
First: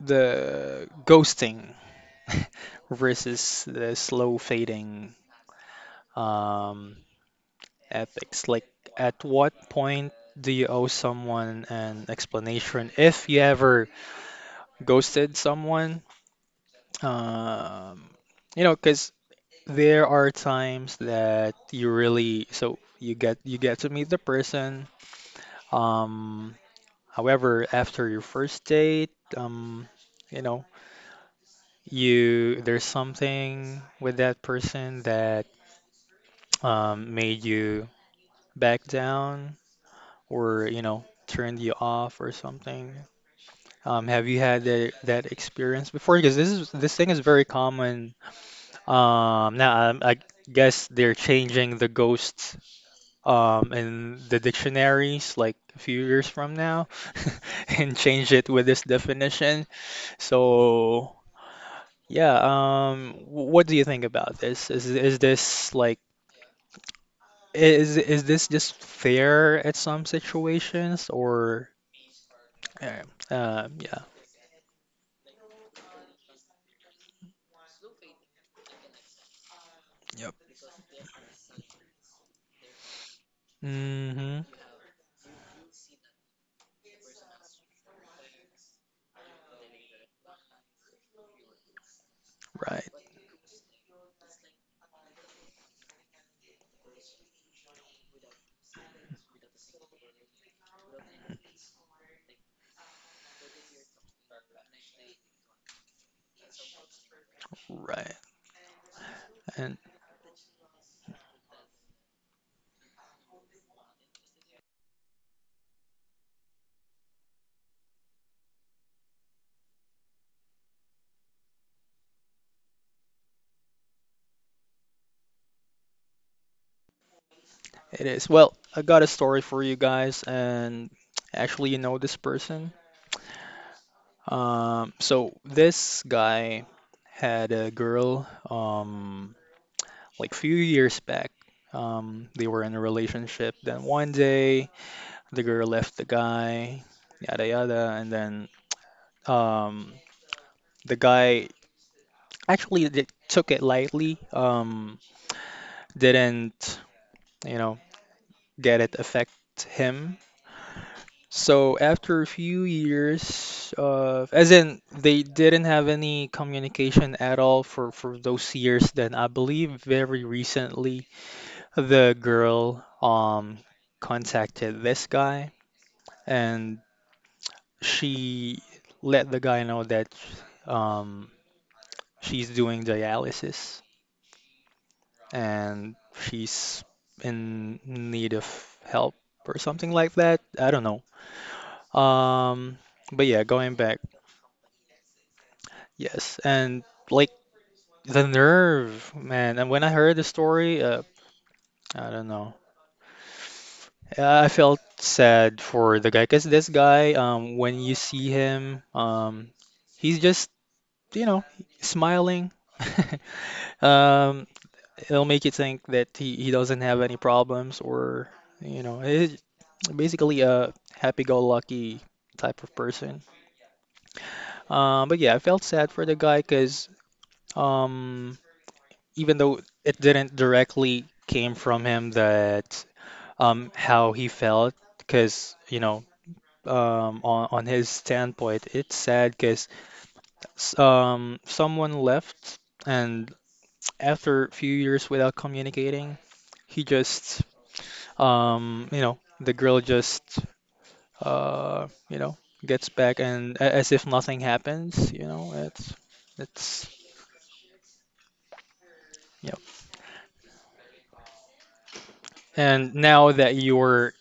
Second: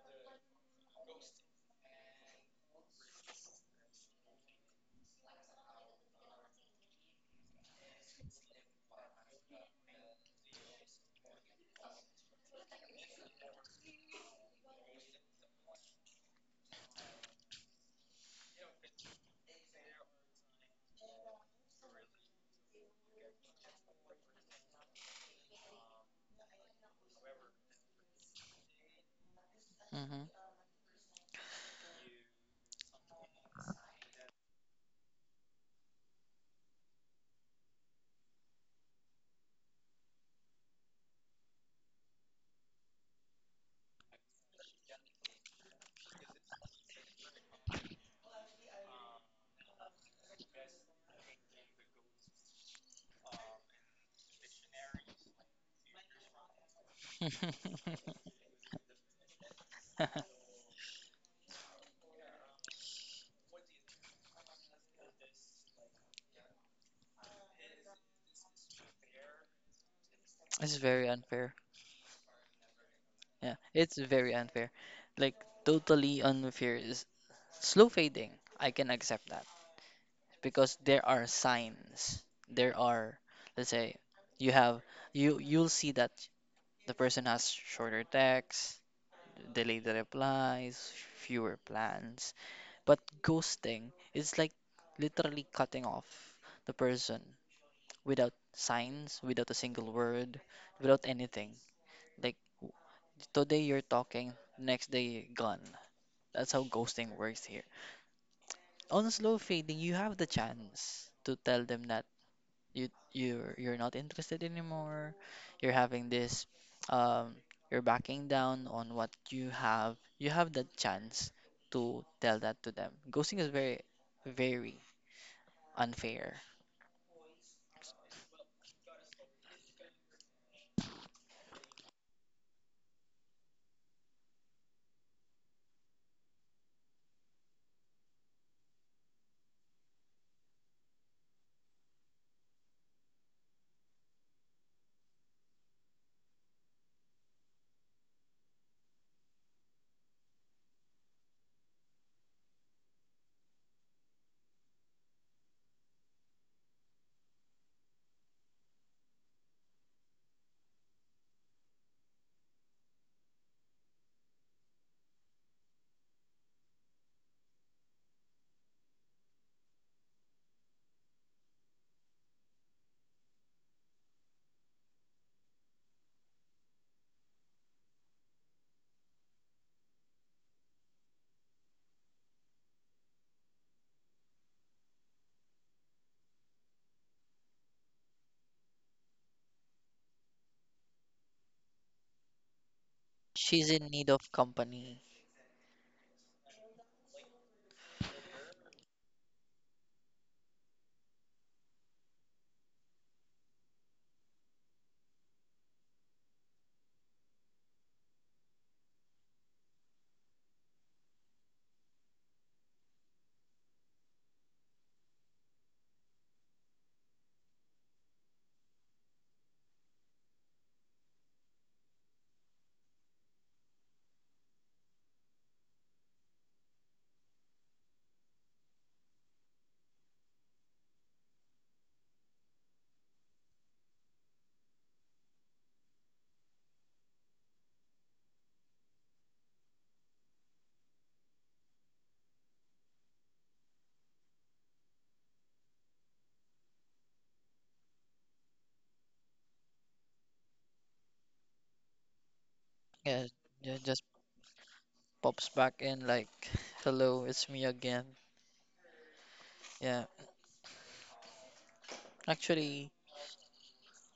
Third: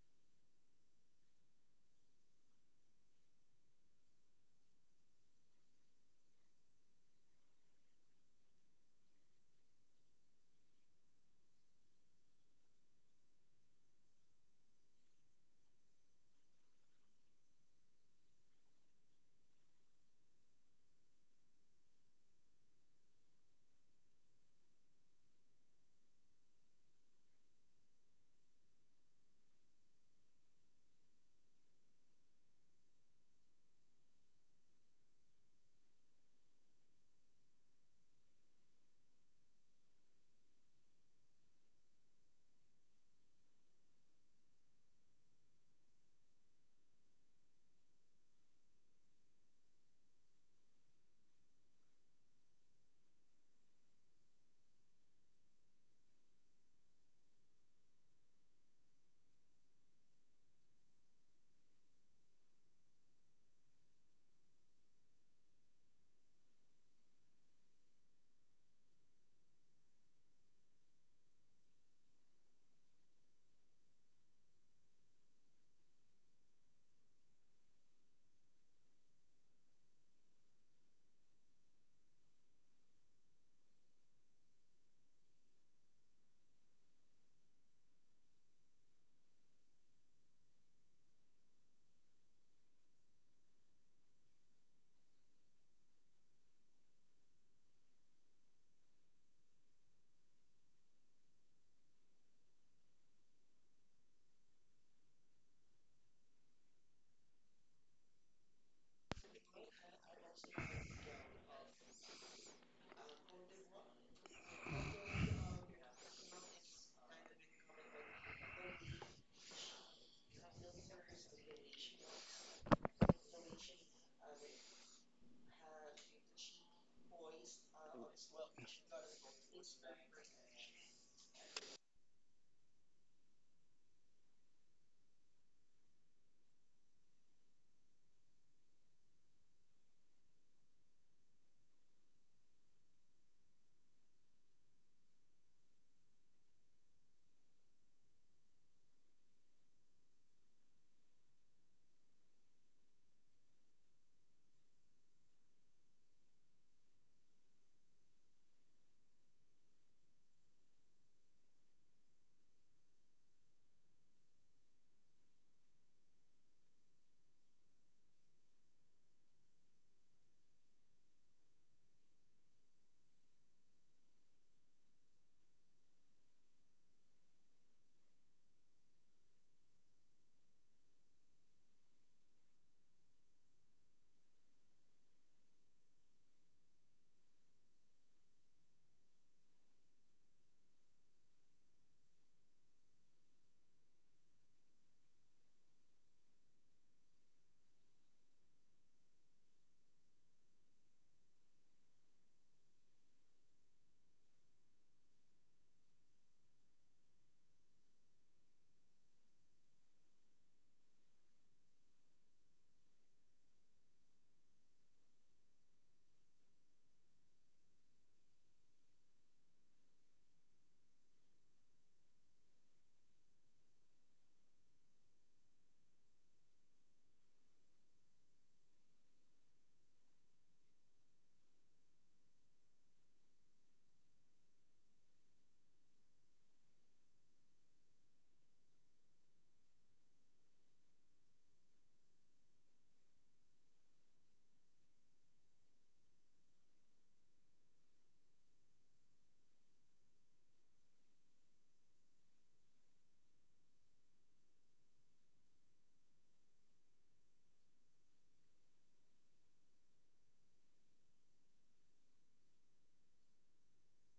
[SPEAKER 1] the ghosting versus the slow fading um, ethics. Like, at what point do you owe someone an explanation if you ever ghosted someone? Um, because there are times that you really so you get to meet the person. Um, However, after your first date, um,
[SPEAKER 2] mm-hmm,
[SPEAKER 1] you know, you there's something with that person that made you back down, or turned you off or something. Have you had that experience before? Because this thing is very common. Now, I guess they're changing the ghosts in the dictionaries like a few years from now, and change it with this definition.
[SPEAKER 2] mm-hmm.
[SPEAKER 1] So yeah, what do you think about this? Is this just fair at some
[SPEAKER 2] It's
[SPEAKER 1] situations,
[SPEAKER 2] very unfair.
[SPEAKER 1] or uh,
[SPEAKER 2] Yeah, it's
[SPEAKER 1] yeah?
[SPEAKER 2] very unfair. Like, totally unfair is slow fading. I can accept that
[SPEAKER 1] Yep.
[SPEAKER 2] because there are signs. There are, let's say,
[SPEAKER 1] Mm-hmm.
[SPEAKER 2] you have you you'll see that the person has shorter texts, delayed replies, fewer plans.
[SPEAKER 1] Right.
[SPEAKER 2] But ghosting is like literally cutting off the person without signs, without a single word, without anything. Like, today you're talking, next day gone. That's how ghosting works here.
[SPEAKER 1] Right.
[SPEAKER 2] On slow
[SPEAKER 1] And
[SPEAKER 2] fading, you have the chance to tell them that you're not interested anymore. You're having this, um, you're backing down on what you have. You have the chance to tell that to them. Ghosting is very, very unfair.
[SPEAKER 1] it is. Well, I got a story for you guys, and actually you know this person. So this guy had a girl, like few years back. They were in a relationship. Then one day, the girl left the guy, yada yada, and then um, the guy actually took it lightly. Didn't, you know, get it affect him. So after a few years of, as in they didn't have any communication at all for those years, then I believe very recently the girl contacted this guy, and she let the guy know that um she's doing dialysis and she's in need of help or something like that. I don't know. Um, but yeah, going
[SPEAKER 2] She's in
[SPEAKER 1] back.
[SPEAKER 2] need of company.
[SPEAKER 1] Yes, and like the nerve, man. And when I heard the story, I don't know. Yeah, I felt sad for the guy because this guy, when you see him, he's just, you know, smiling. Um, It'll make you think that he doesn't have any problems or, you know, he's basically a happy-go-lucky type of person. But yeah, I felt sad for the guy because. Even though it didn't directly came from him that how he felt because you know on his standpoint it's sad because someone left and after a few years without communicating he just you know the girl just you know gets back
[SPEAKER 2] Yeah,
[SPEAKER 1] and
[SPEAKER 2] ju-
[SPEAKER 1] as if
[SPEAKER 2] just
[SPEAKER 1] nothing happens you
[SPEAKER 2] pops
[SPEAKER 1] know
[SPEAKER 2] back
[SPEAKER 1] it's
[SPEAKER 2] in like,
[SPEAKER 1] it's
[SPEAKER 2] hello, it's me again.
[SPEAKER 1] yep.
[SPEAKER 2] Yeah,
[SPEAKER 1] And
[SPEAKER 2] actually.
[SPEAKER 1] now that you're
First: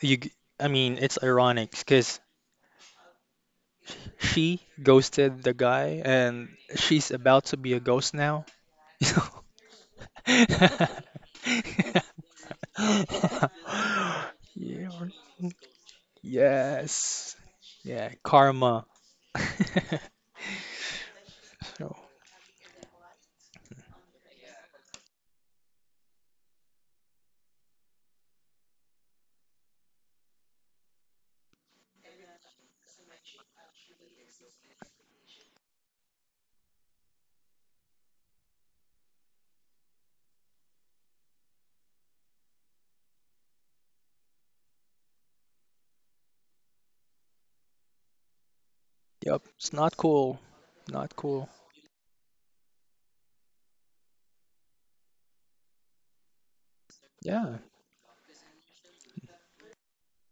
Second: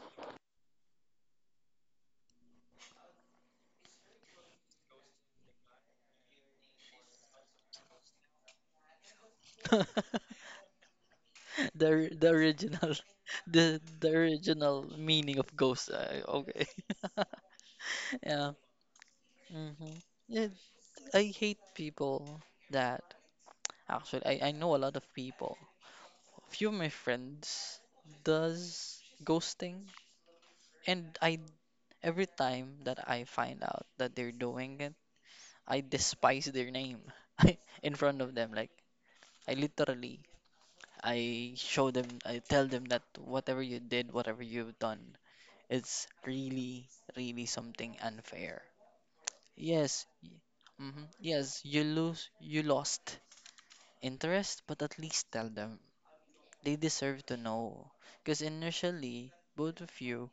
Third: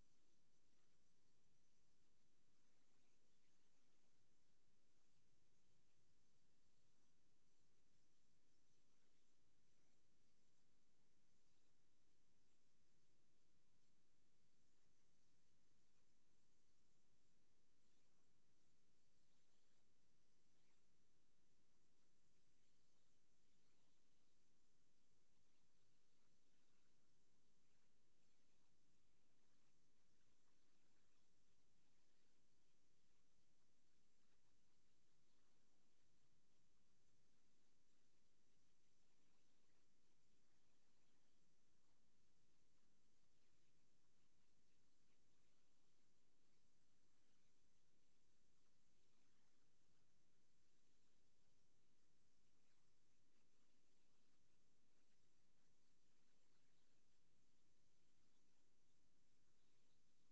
[SPEAKER 1] you g- I mean, it's ironic because she ghosted the guy and she's about to be a ghost now. You know?
[SPEAKER 2] The original the original
[SPEAKER 1] Yeah.
[SPEAKER 2] meaning of ghost. Okay.
[SPEAKER 1] Yes. Yeah,
[SPEAKER 2] Yeah.
[SPEAKER 1] karma.
[SPEAKER 2] Hmm. Yeah, I hate
[SPEAKER 1] So,
[SPEAKER 2] people that, actually, I know a lot of people. A few of my friends does ghosting, and I, every time that I find out that they're doing it, I despise their name I, in front of them. Like, I literally, I show them, I tell them that whatever you did, whatever you've done, it's really, really something unfair.
[SPEAKER 1] yep, it's not
[SPEAKER 2] Yes,
[SPEAKER 1] cool.
[SPEAKER 2] mm-hmm,
[SPEAKER 1] Not cool.
[SPEAKER 2] yes, you lost interest, but at least tell them. They deserve to
[SPEAKER 1] Yeah.
[SPEAKER 2] know. Because initially, both of you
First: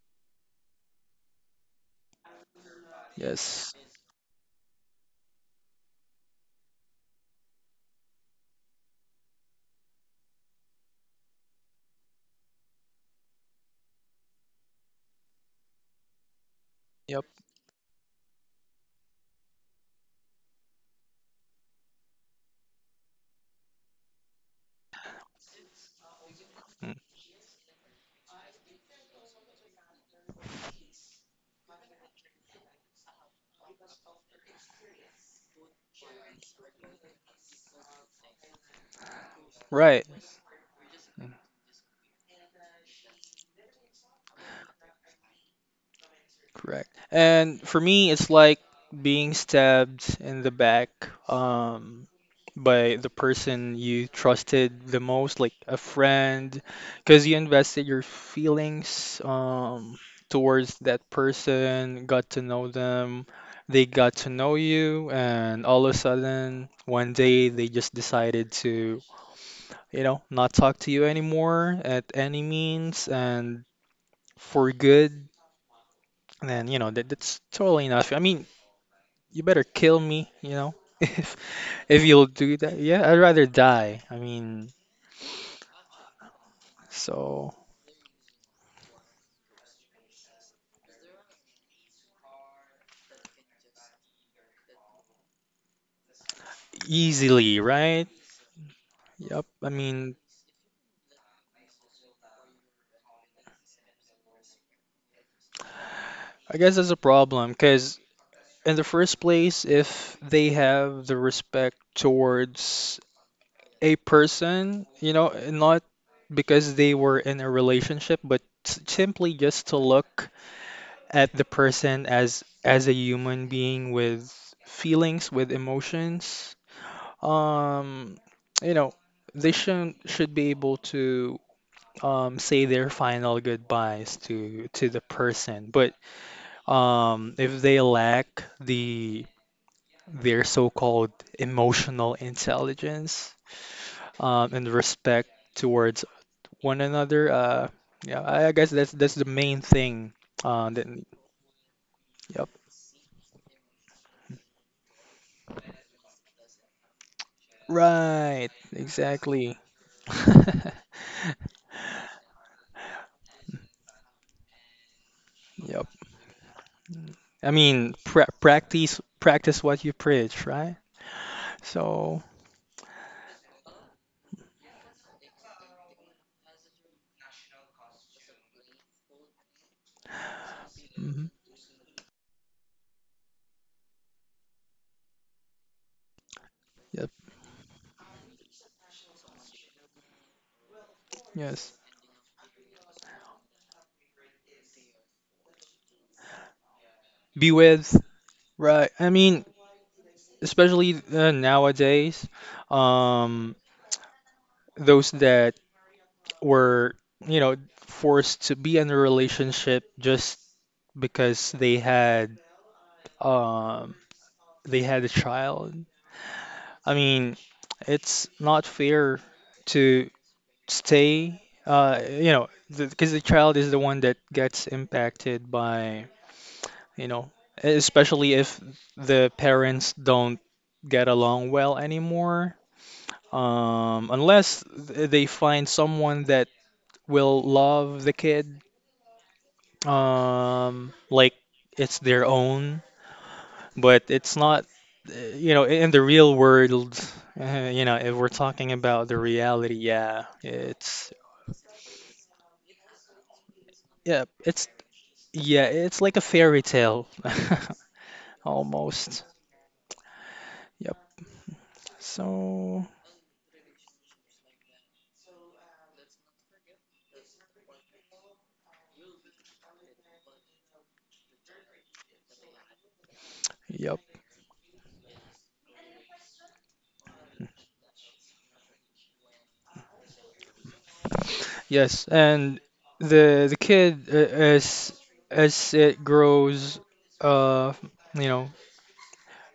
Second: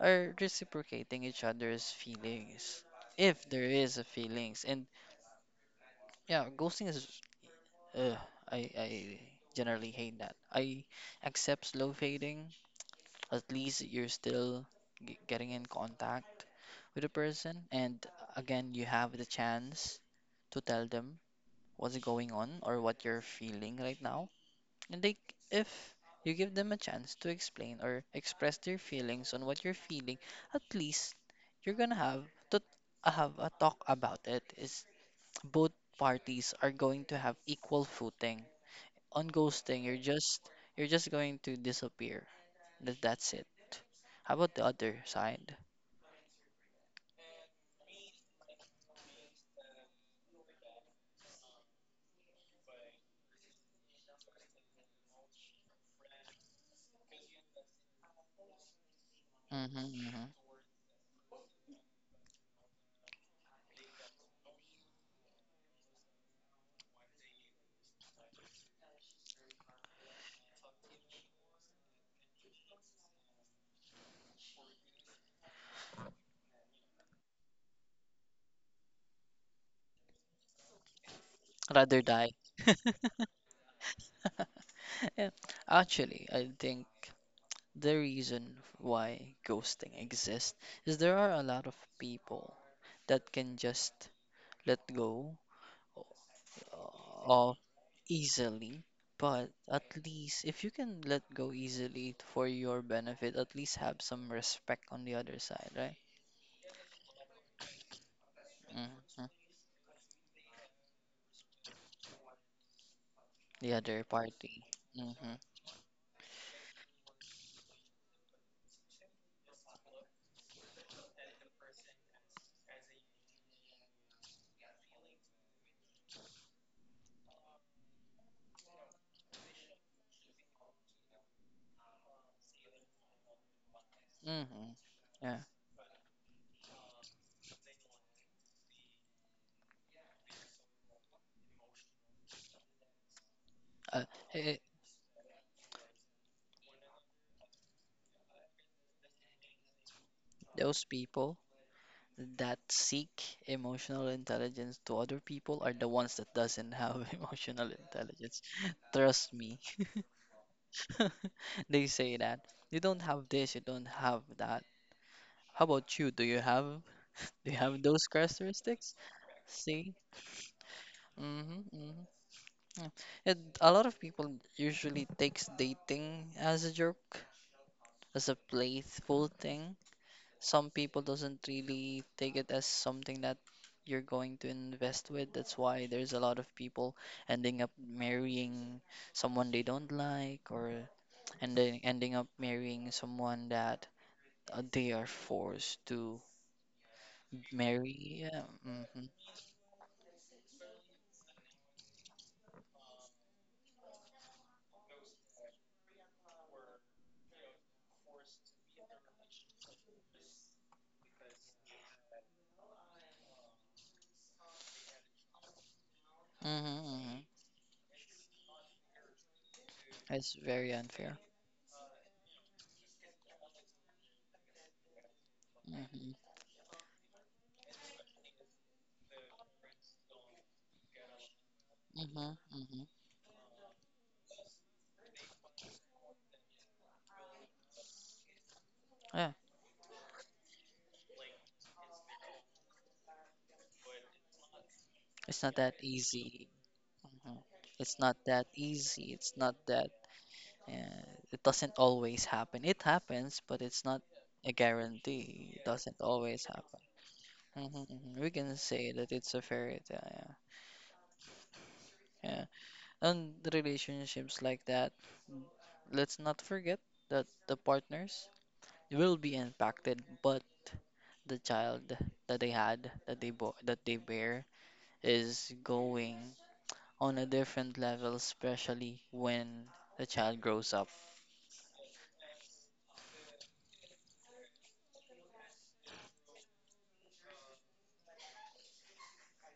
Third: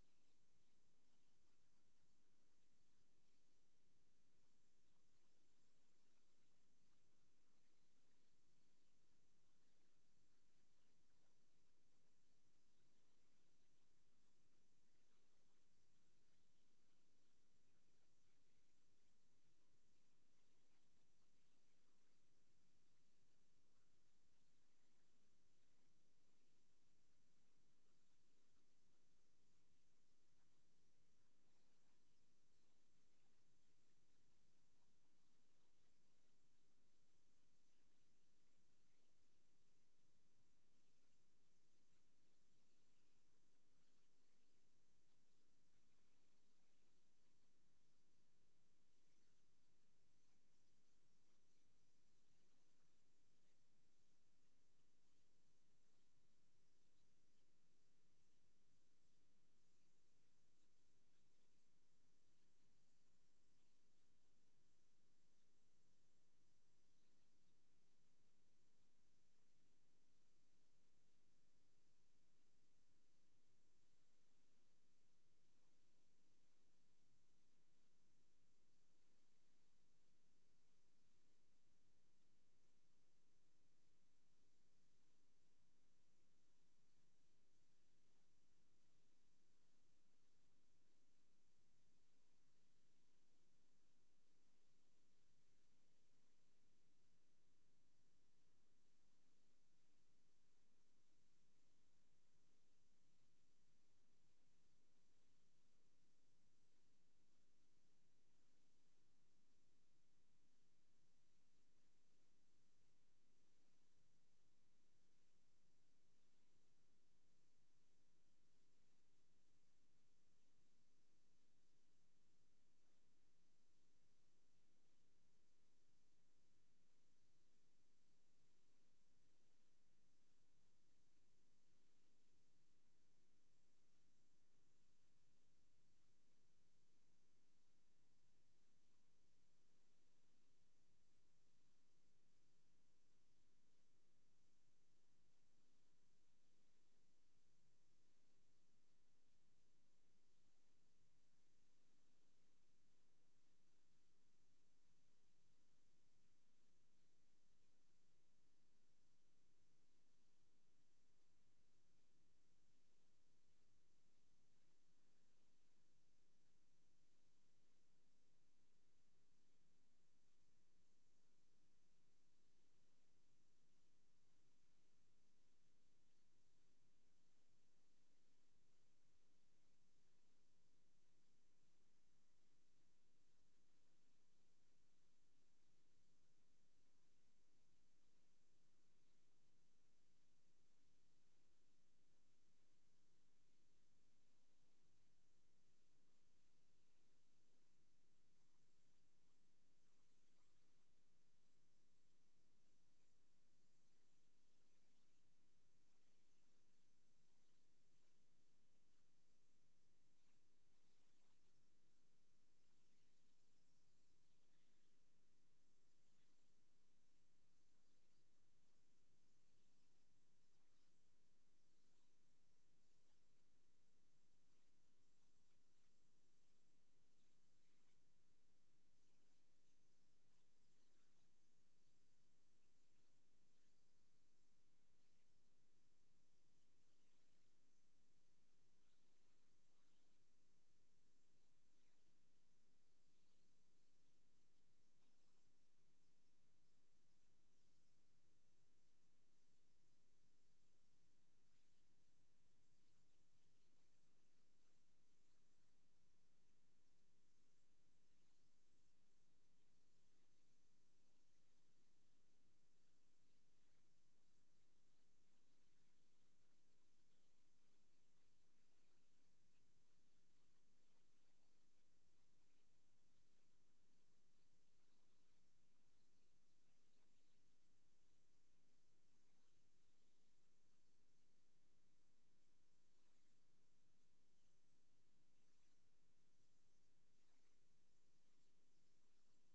[SPEAKER 2] are reciprocating each other's feelings. If there
[SPEAKER 1] Yes.
[SPEAKER 2] is a feelings. And yeah, ghosting is, uh, I generally hate that. I accept slow fading. At least you're still getting in contact with a
[SPEAKER 1] Yep.
[SPEAKER 2] person, and again, you have the chance to tell them what's going on or what you're feeling right now, and they if you give them a
[SPEAKER 1] Mm.
[SPEAKER 2] chance to explain or express their feelings on what you're feeling, at least you're gonna have to have a talk about it, is both parties are going to have equal footing. On ghosting, you're
[SPEAKER 1] Right.
[SPEAKER 2] just you're just
[SPEAKER 1] Mm.
[SPEAKER 2] going to disappear. That's it. How about the other side?
[SPEAKER 1] Correct. And for me, it's like being stabbed in the back. Um, by the person you trusted the most, like a friend, because you invested your feelings
[SPEAKER 2] Mm-hmm, mm-hmm.
[SPEAKER 1] towards that person, got to know them, they got to know you, and all of a sudden, one day they just decided to, you know, not talk to you anymore at any means and for good. And you know, that that's totally enough. I mean, you better kill me, you know,
[SPEAKER 2] Rather
[SPEAKER 1] if you'll
[SPEAKER 2] die.
[SPEAKER 1] do that. Yeah, I'd rather die. I mean.
[SPEAKER 2] Yeah, actually, I think
[SPEAKER 1] So
[SPEAKER 2] the reason why ghosting exists is there are a lot of people that can just let go, uh, of
[SPEAKER 1] easily, right?
[SPEAKER 2] easily,
[SPEAKER 1] Yep.
[SPEAKER 2] but
[SPEAKER 1] I
[SPEAKER 2] at
[SPEAKER 1] mean,
[SPEAKER 2] least if you can let go easily for your benefit, at least have some respect on the other side, right?
[SPEAKER 1] I guess that's a problem because in the first
[SPEAKER 2] Hmm.
[SPEAKER 1] place, if they have the respect towards
[SPEAKER 2] The
[SPEAKER 1] a
[SPEAKER 2] other party.
[SPEAKER 1] person, you know,
[SPEAKER 2] Hmm.
[SPEAKER 1] not because they were in a relationship, but simply just to look at the person as a human being with feelings, with emotions, um, you know, they should be able to say their final goodbyes to
[SPEAKER 2] Hmm.
[SPEAKER 1] the
[SPEAKER 2] Yeah.
[SPEAKER 1] person. But if they lack the their so-called emotional intelligence
[SPEAKER 2] Uh, eh, eh,
[SPEAKER 1] and respect towards one another, yeah, I guess that's the main thing.
[SPEAKER 2] those
[SPEAKER 1] That,
[SPEAKER 2] people
[SPEAKER 1] yep,
[SPEAKER 2] that seek emotional intelligence to other people are the ones that doesn't have emotional intelligence.
[SPEAKER 1] right,
[SPEAKER 2] Trust me.
[SPEAKER 1] exactly.
[SPEAKER 2] They say that you don't have this, you don't have that. How
[SPEAKER 1] Yep.
[SPEAKER 2] about you? Do you have do
[SPEAKER 1] I
[SPEAKER 2] you have
[SPEAKER 1] mean,
[SPEAKER 2] those characteristics?
[SPEAKER 1] practice what
[SPEAKER 2] See?
[SPEAKER 1] you preach, right?
[SPEAKER 2] Mm-hmm, mm-hmm.
[SPEAKER 1] So,
[SPEAKER 2] Yeah. A lot of people usually takes dating as a joke, as a playful thing, some people
[SPEAKER 1] mhm,
[SPEAKER 2] doesn't really take it as something that you're going to invest with. That's why there's a lot of people
[SPEAKER 1] yep.
[SPEAKER 2] ending up marrying someone they don't like, or
[SPEAKER 1] Yes.
[SPEAKER 2] ending up marrying someone that, they are forced to
[SPEAKER 1] Be with,
[SPEAKER 2] marry. Yeah.
[SPEAKER 1] right?
[SPEAKER 2] Mm-hmm.
[SPEAKER 1] I mean, especially nowadays, um, those that were, you know, forced to be in a relationship just because um, they had a child.
[SPEAKER 2] Mm-hmm.
[SPEAKER 1] I
[SPEAKER 2] Hmm.
[SPEAKER 1] mean, it's not fair to
[SPEAKER 2] It's very unfair.
[SPEAKER 1] stay, you know, because the child is the one that gets impacted by,
[SPEAKER 2] Mm-hmm.
[SPEAKER 1] you know, especially if the parents don't get along well
[SPEAKER 2] Mm-hmm.
[SPEAKER 1] anymore.
[SPEAKER 2] Mm-hmm.
[SPEAKER 1] Unless they find someone that will love the kid,
[SPEAKER 2] Yeah.
[SPEAKER 1] like it's their own, but it's not,
[SPEAKER 2] It's
[SPEAKER 1] you
[SPEAKER 2] not
[SPEAKER 1] know,
[SPEAKER 2] that
[SPEAKER 1] in the real
[SPEAKER 2] easy.
[SPEAKER 1] world,
[SPEAKER 2] Mhm.
[SPEAKER 1] you know,
[SPEAKER 2] It's not
[SPEAKER 1] if we're
[SPEAKER 2] that
[SPEAKER 1] talking about
[SPEAKER 2] easy.
[SPEAKER 1] the
[SPEAKER 2] It's not
[SPEAKER 1] reality,
[SPEAKER 2] that.
[SPEAKER 1] yeah,
[SPEAKER 2] And it doesn't always happen. It happens, but it's not
[SPEAKER 1] yeah,
[SPEAKER 2] a guarantee. It
[SPEAKER 1] yeah,
[SPEAKER 2] doesn't
[SPEAKER 1] it's like a
[SPEAKER 2] always
[SPEAKER 1] fairy
[SPEAKER 2] happen.
[SPEAKER 1] tale
[SPEAKER 2] Hmm. We can say that
[SPEAKER 1] almost.
[SPEAKER 2] it's a fairy tale. Yeah,
[SPEAKER 1] Yep.
[SPEAKER 2] yeah.
[SPEAKER 1] So,
[SPEAKER 2] And the relationships like that, mm, let's not forget that the partners will be impacted, but the child that they had, that they
[SPEAKER 1] yep.
[SPEAKER 2] bear, is going on a different level, especially when the child grows up.
[SPEAKER 1] Yes, and the kid as it grows, uh, you know,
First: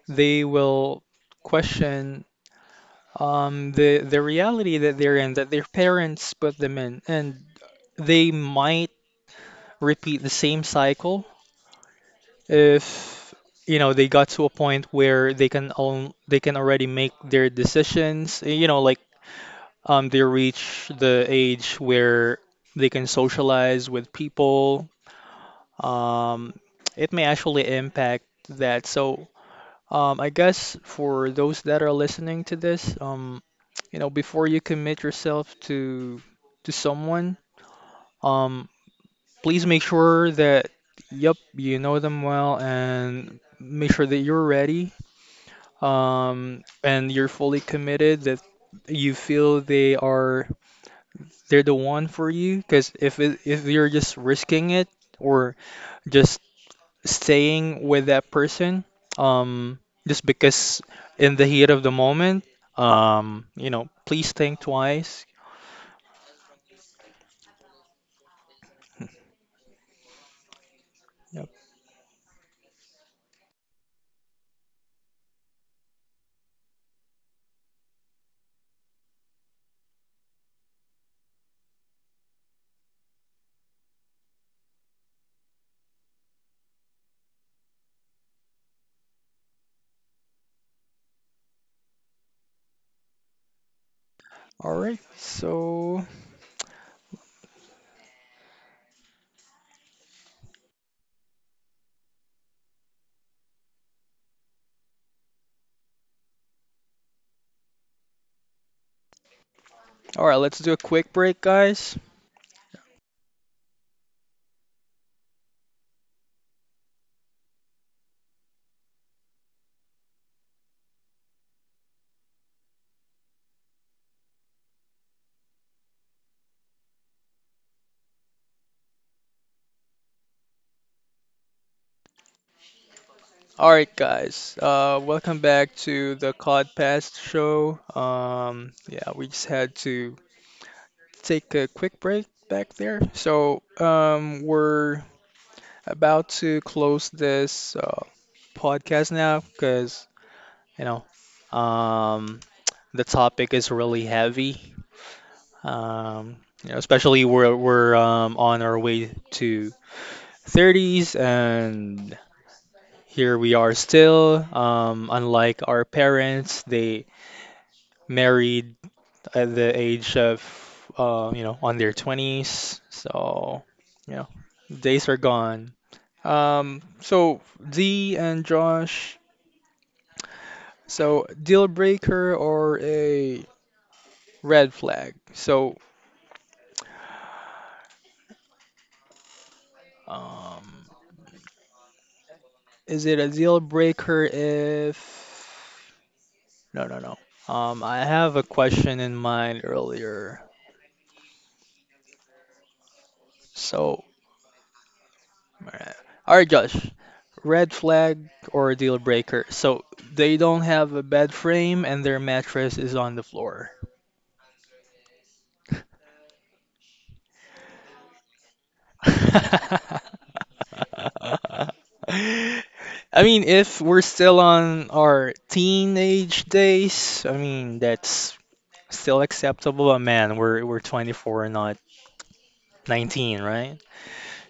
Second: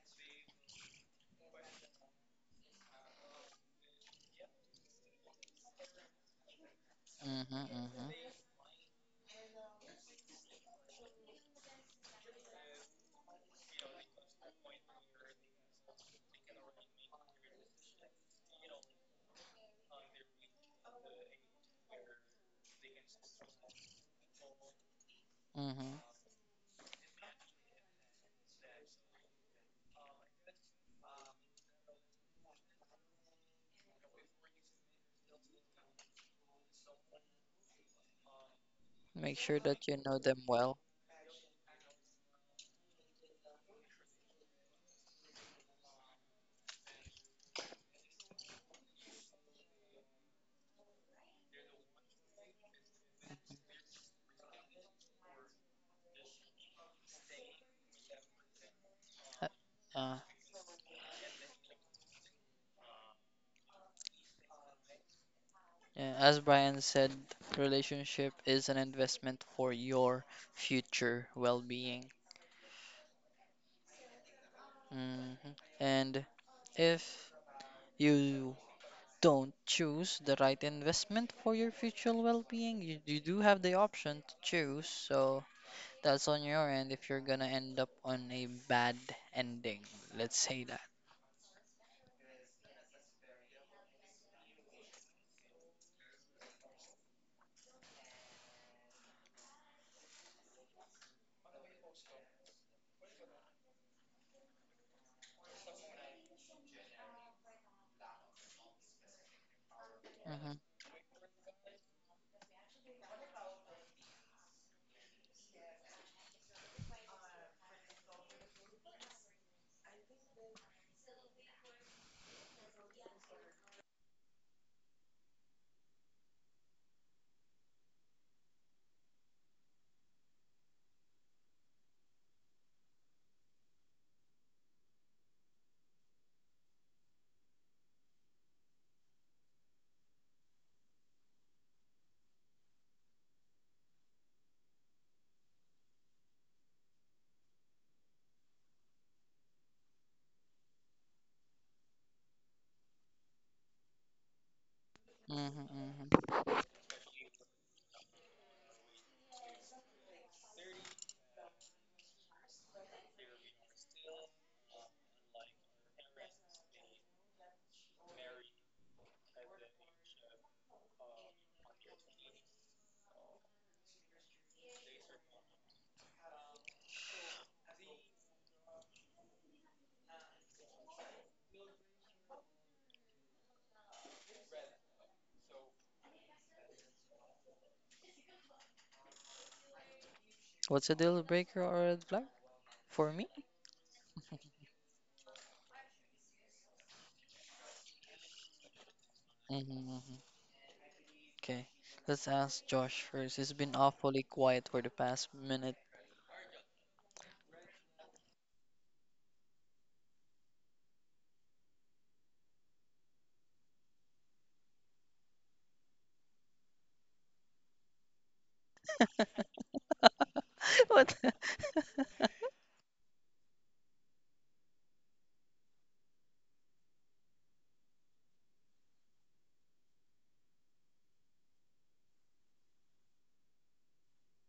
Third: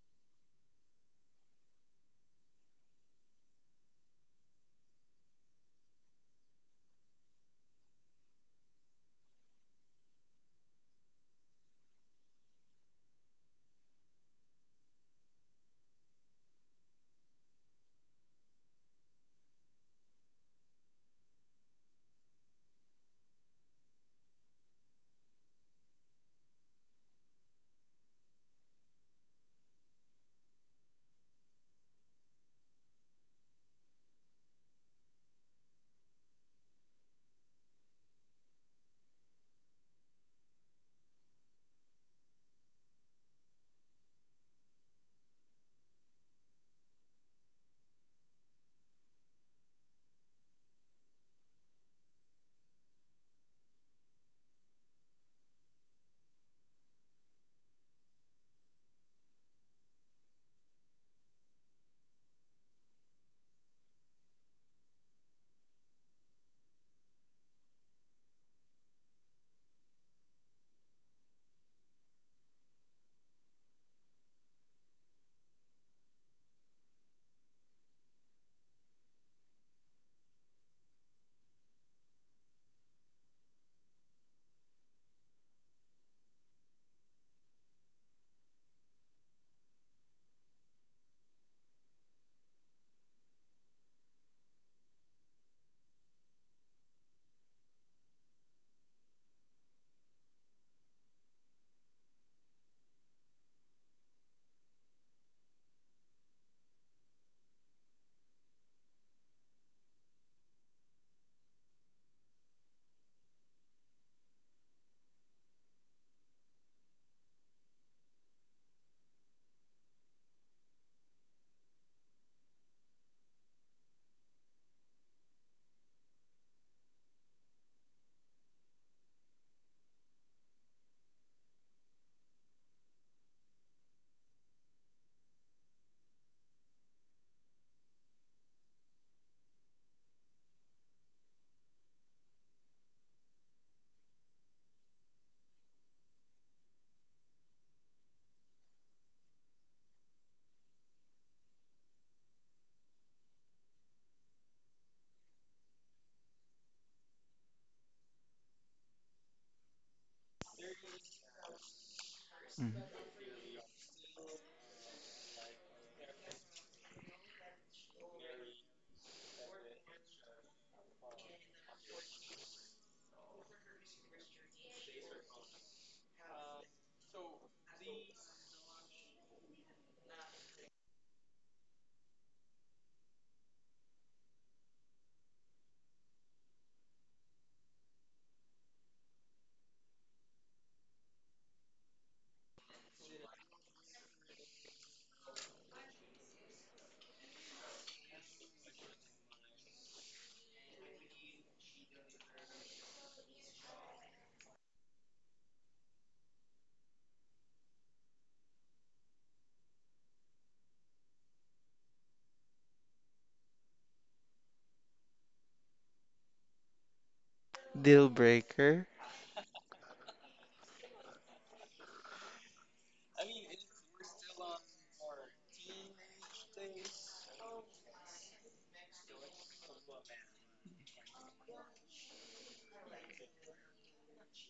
[SPEAKER 1] they will question the reality that they're in, that their parents put them in,
[SPEAKER 2] Hmm.
[SPEAKER 1] and
[SPEAKER 2] Hmm.
[SPEAKER 1] they might repeat the same cycle if you know they got to a point where they can own they can already make their decisions. You know, like they reach the age where they can socialize with people.
[SPEAKER 2] Hmm.
[SPEAKER 1] Um, it may actually impact that. So I guess for those that are listening to this, you know, before you commit yourself to someone, um,
[SPEAKER 2] Make sure
[SPEAKER 1] please make
[SPEAKER 2] that you know
[SPEAKER 1] sure
[SPEAKER 2] them
[SPEAKER 1] that
[SPEAKER 2] well.
[SPEAKER 1] yep, you know them well and make sure that you're ready, and you're fully committed that you feel they're the one for you because if you're just risking it or just staying with that person
[SPEAKER 2] Uh,
[SPEAKER 1] um,
[SPEAKER 2] uh,
[SPEAKER 1] just because in the heat of the moment, you know, please think twice.
[SPEAKER 2] yeah, as Brian said, relationship is an investment for your future
[SPEAKER 1] Yep.
[SPEAKER 2] well-being. Hmm. And if you don't choose the right investment for your future well-being, you do have the option to choose. So that's on your end if you're gonna end up on a bad ending. Let's say that.
[SPEAKER 1] All right. So, all right,
[SPEAKER 2] Hmm.
[SPEAKER 1] let's do a quick break, guys. All right, guys. Welcome back to the Cod show. Yeah, we just had to take a quick break back there. So, we're about to close this podcast now because, you know, um, the topic is really heavy.
[SPEAKER 2] Hmm.
[SPEAKER 1] Um,
[SPEAKER 2] Hmm.
[SPEAKER 1] you know, especially we're on our way to 30s, and
[SPEAKER 3] Mm.
[SPEAKER 1] here we are still. Unlike our parents, they married at the age of you know on their 20s. So you know, days are gone. So D and Josh, so deal breaker or a red flag? So um.
[SPEAKER 2] What's a deal breaker or a red flag
[SPEAKER 1] Is
[SPEAKER 2] for
[SPEAKER 1] it a
[SPEAKER 2] me?
[SPEAKER 1] deal breaker if no, no, no. I have a question in mind
[SPEAKER 2] Hmm.
[SPEAKER 1] earlier.
[SPEAKER 2] Okay, let's ask Josh first. He's been
[SPEAKER 1] So,
[SPEAKER 2] awfully quiet for the past minute.
[SPEAKER 1] uh, all right, Josh, red flag or a deal breaker? So they don't have a bed frame and their mattress is on the floor.
[SPEAKER 3] Deal breaker.
[SPEAKER 1] I
[SPEAKER 2] What?
[SPEAKER 1] mean, if we're still on our teenage days, I mean, that's still acceptable, but man, we're 24, not 19, right?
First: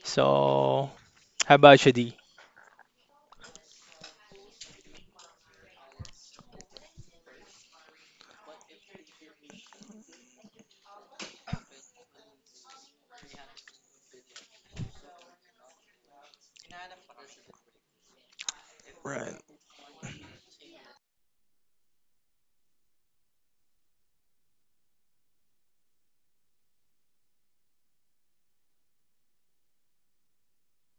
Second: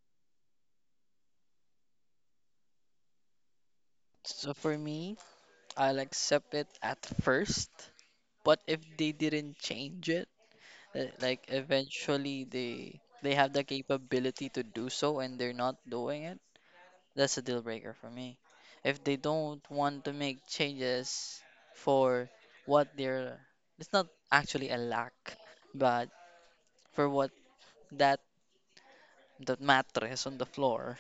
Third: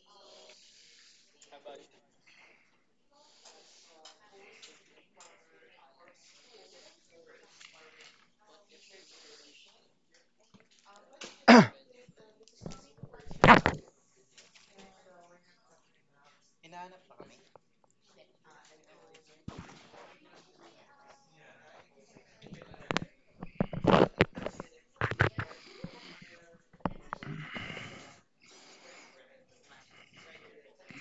[SPEAKER 1] So, how about you, D?
[SPEAKER 2] So for me, I'll accept it at first, but if they didn't change it, like eventually they have the capability to do so and they're not doing it, that's a deal breaker for me. If they
[SPEAKER 1] Right.
[SPEAKER 2] don't want to make changes for what they're, it's not actually a lack, but for what, that the mattress on the floor,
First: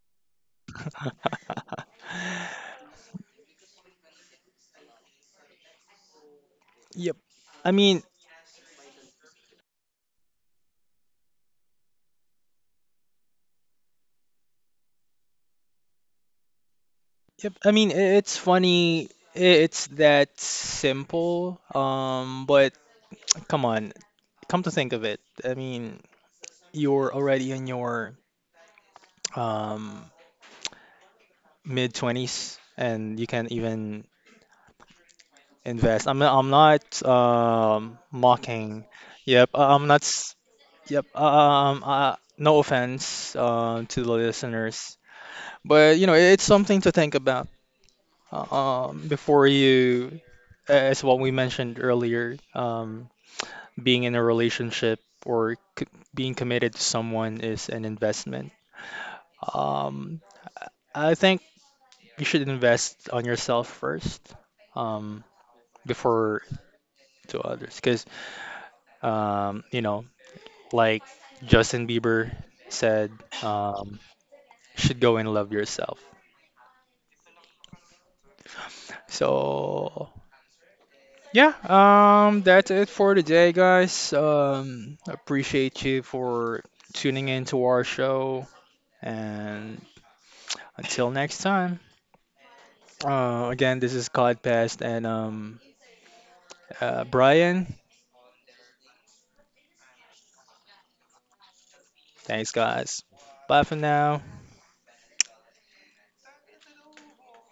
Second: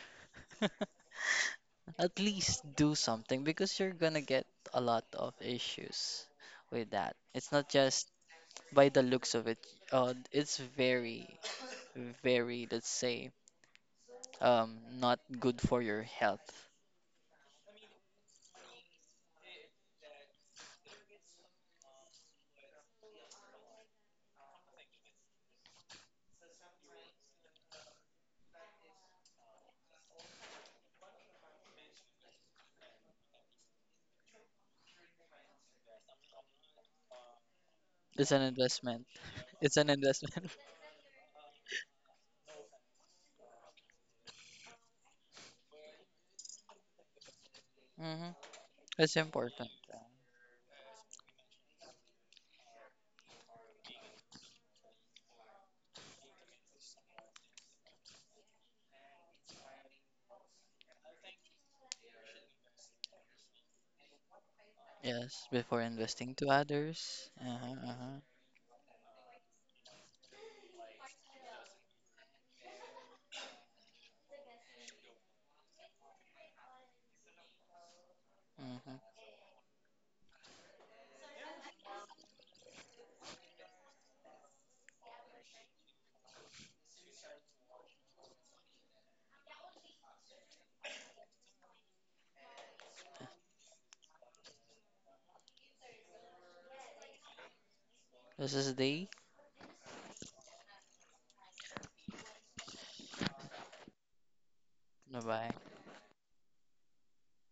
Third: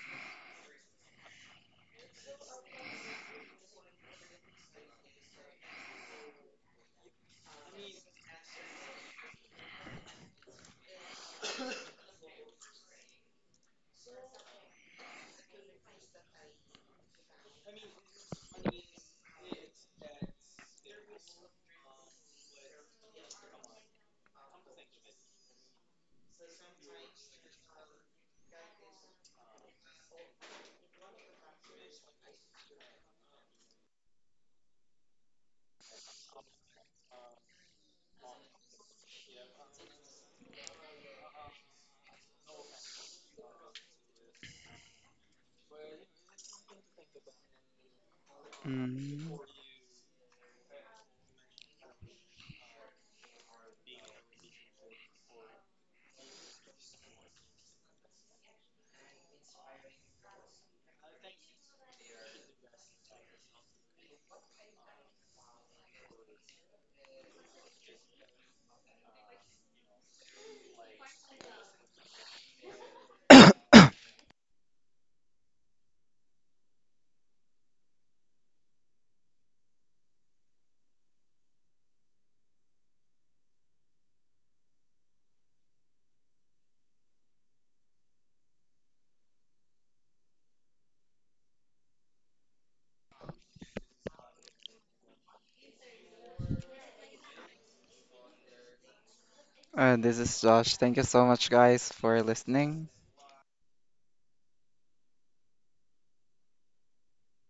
[SPEAKER 2] at least do something, because you're gonna get a lot of issues with that.
[SPEAKER 1] Yep.
[SPEAKER 2] It's not
[SPEAKER 1] I mean,
[SPEAKER 2] just by the looks of it. It's very, very, let's say, not good for your health.
[SPEAKER 1] yep. I mean, it's funny. It's that simple. But come on, come to think of it, I mean, you're already in your um mid twenties, and you can't even invest. I'm not
[SPEAKER 2] It's an
[SPEAKER 1] mocking.
[SPEAKER 2] investment.
[SPEAKER 1] Yep. I-
[SPEAKER 2] It's
[SPEAKER 1] I'm
[SPEAKER 2] an
[SPEAKER 1] not. S-
[SPEAKER 2] investment.
[SPEAKER 1] Yep. No offense. To the listeners. But you know, it's something to think about
[SPEAKER 2] Hmm.
[SPEAKER 1] uh,
[SPEAKER 2] It's
[SPEAKER 3] Mm.
[SPEAKER 1] before
[SPEAKER 2] important.
[SPEAKER 1] you, as what we mentioned earlier, being in a relationship or c being committed to someone is an investment. Um, I think you should invest on yourself first, um,
[SPEAKER 2] Yes, before investing
[SPEAKER 1] before
[SPEAKER 2] to others.
[SPEAKER 1] to
[SPEAKER 2] Uh-huh,
[SPEAKER 1] others, because
[SPEAKER 2] uh-huh,
[SPEAKER 1] you know, like Justin Bieber said, um, you should go and love yourself.
[SPEAKER 2] uh-huh.
[SPEAKER 1] So yeah, that's it for today, guys. Appreciate you for tuning in to our show, and until next time. Again, this is Codpest and Brian.
[SPEAKER 2] This is the
[SPEAKER 3] This is Josh. Thank you so much, guys, for
[SPEAKER 1] Thanks,
[SPEAKER 3] listening.
[SPEAKER 1] guys. Bye for now.
[SPEAKER 2] bye-bye.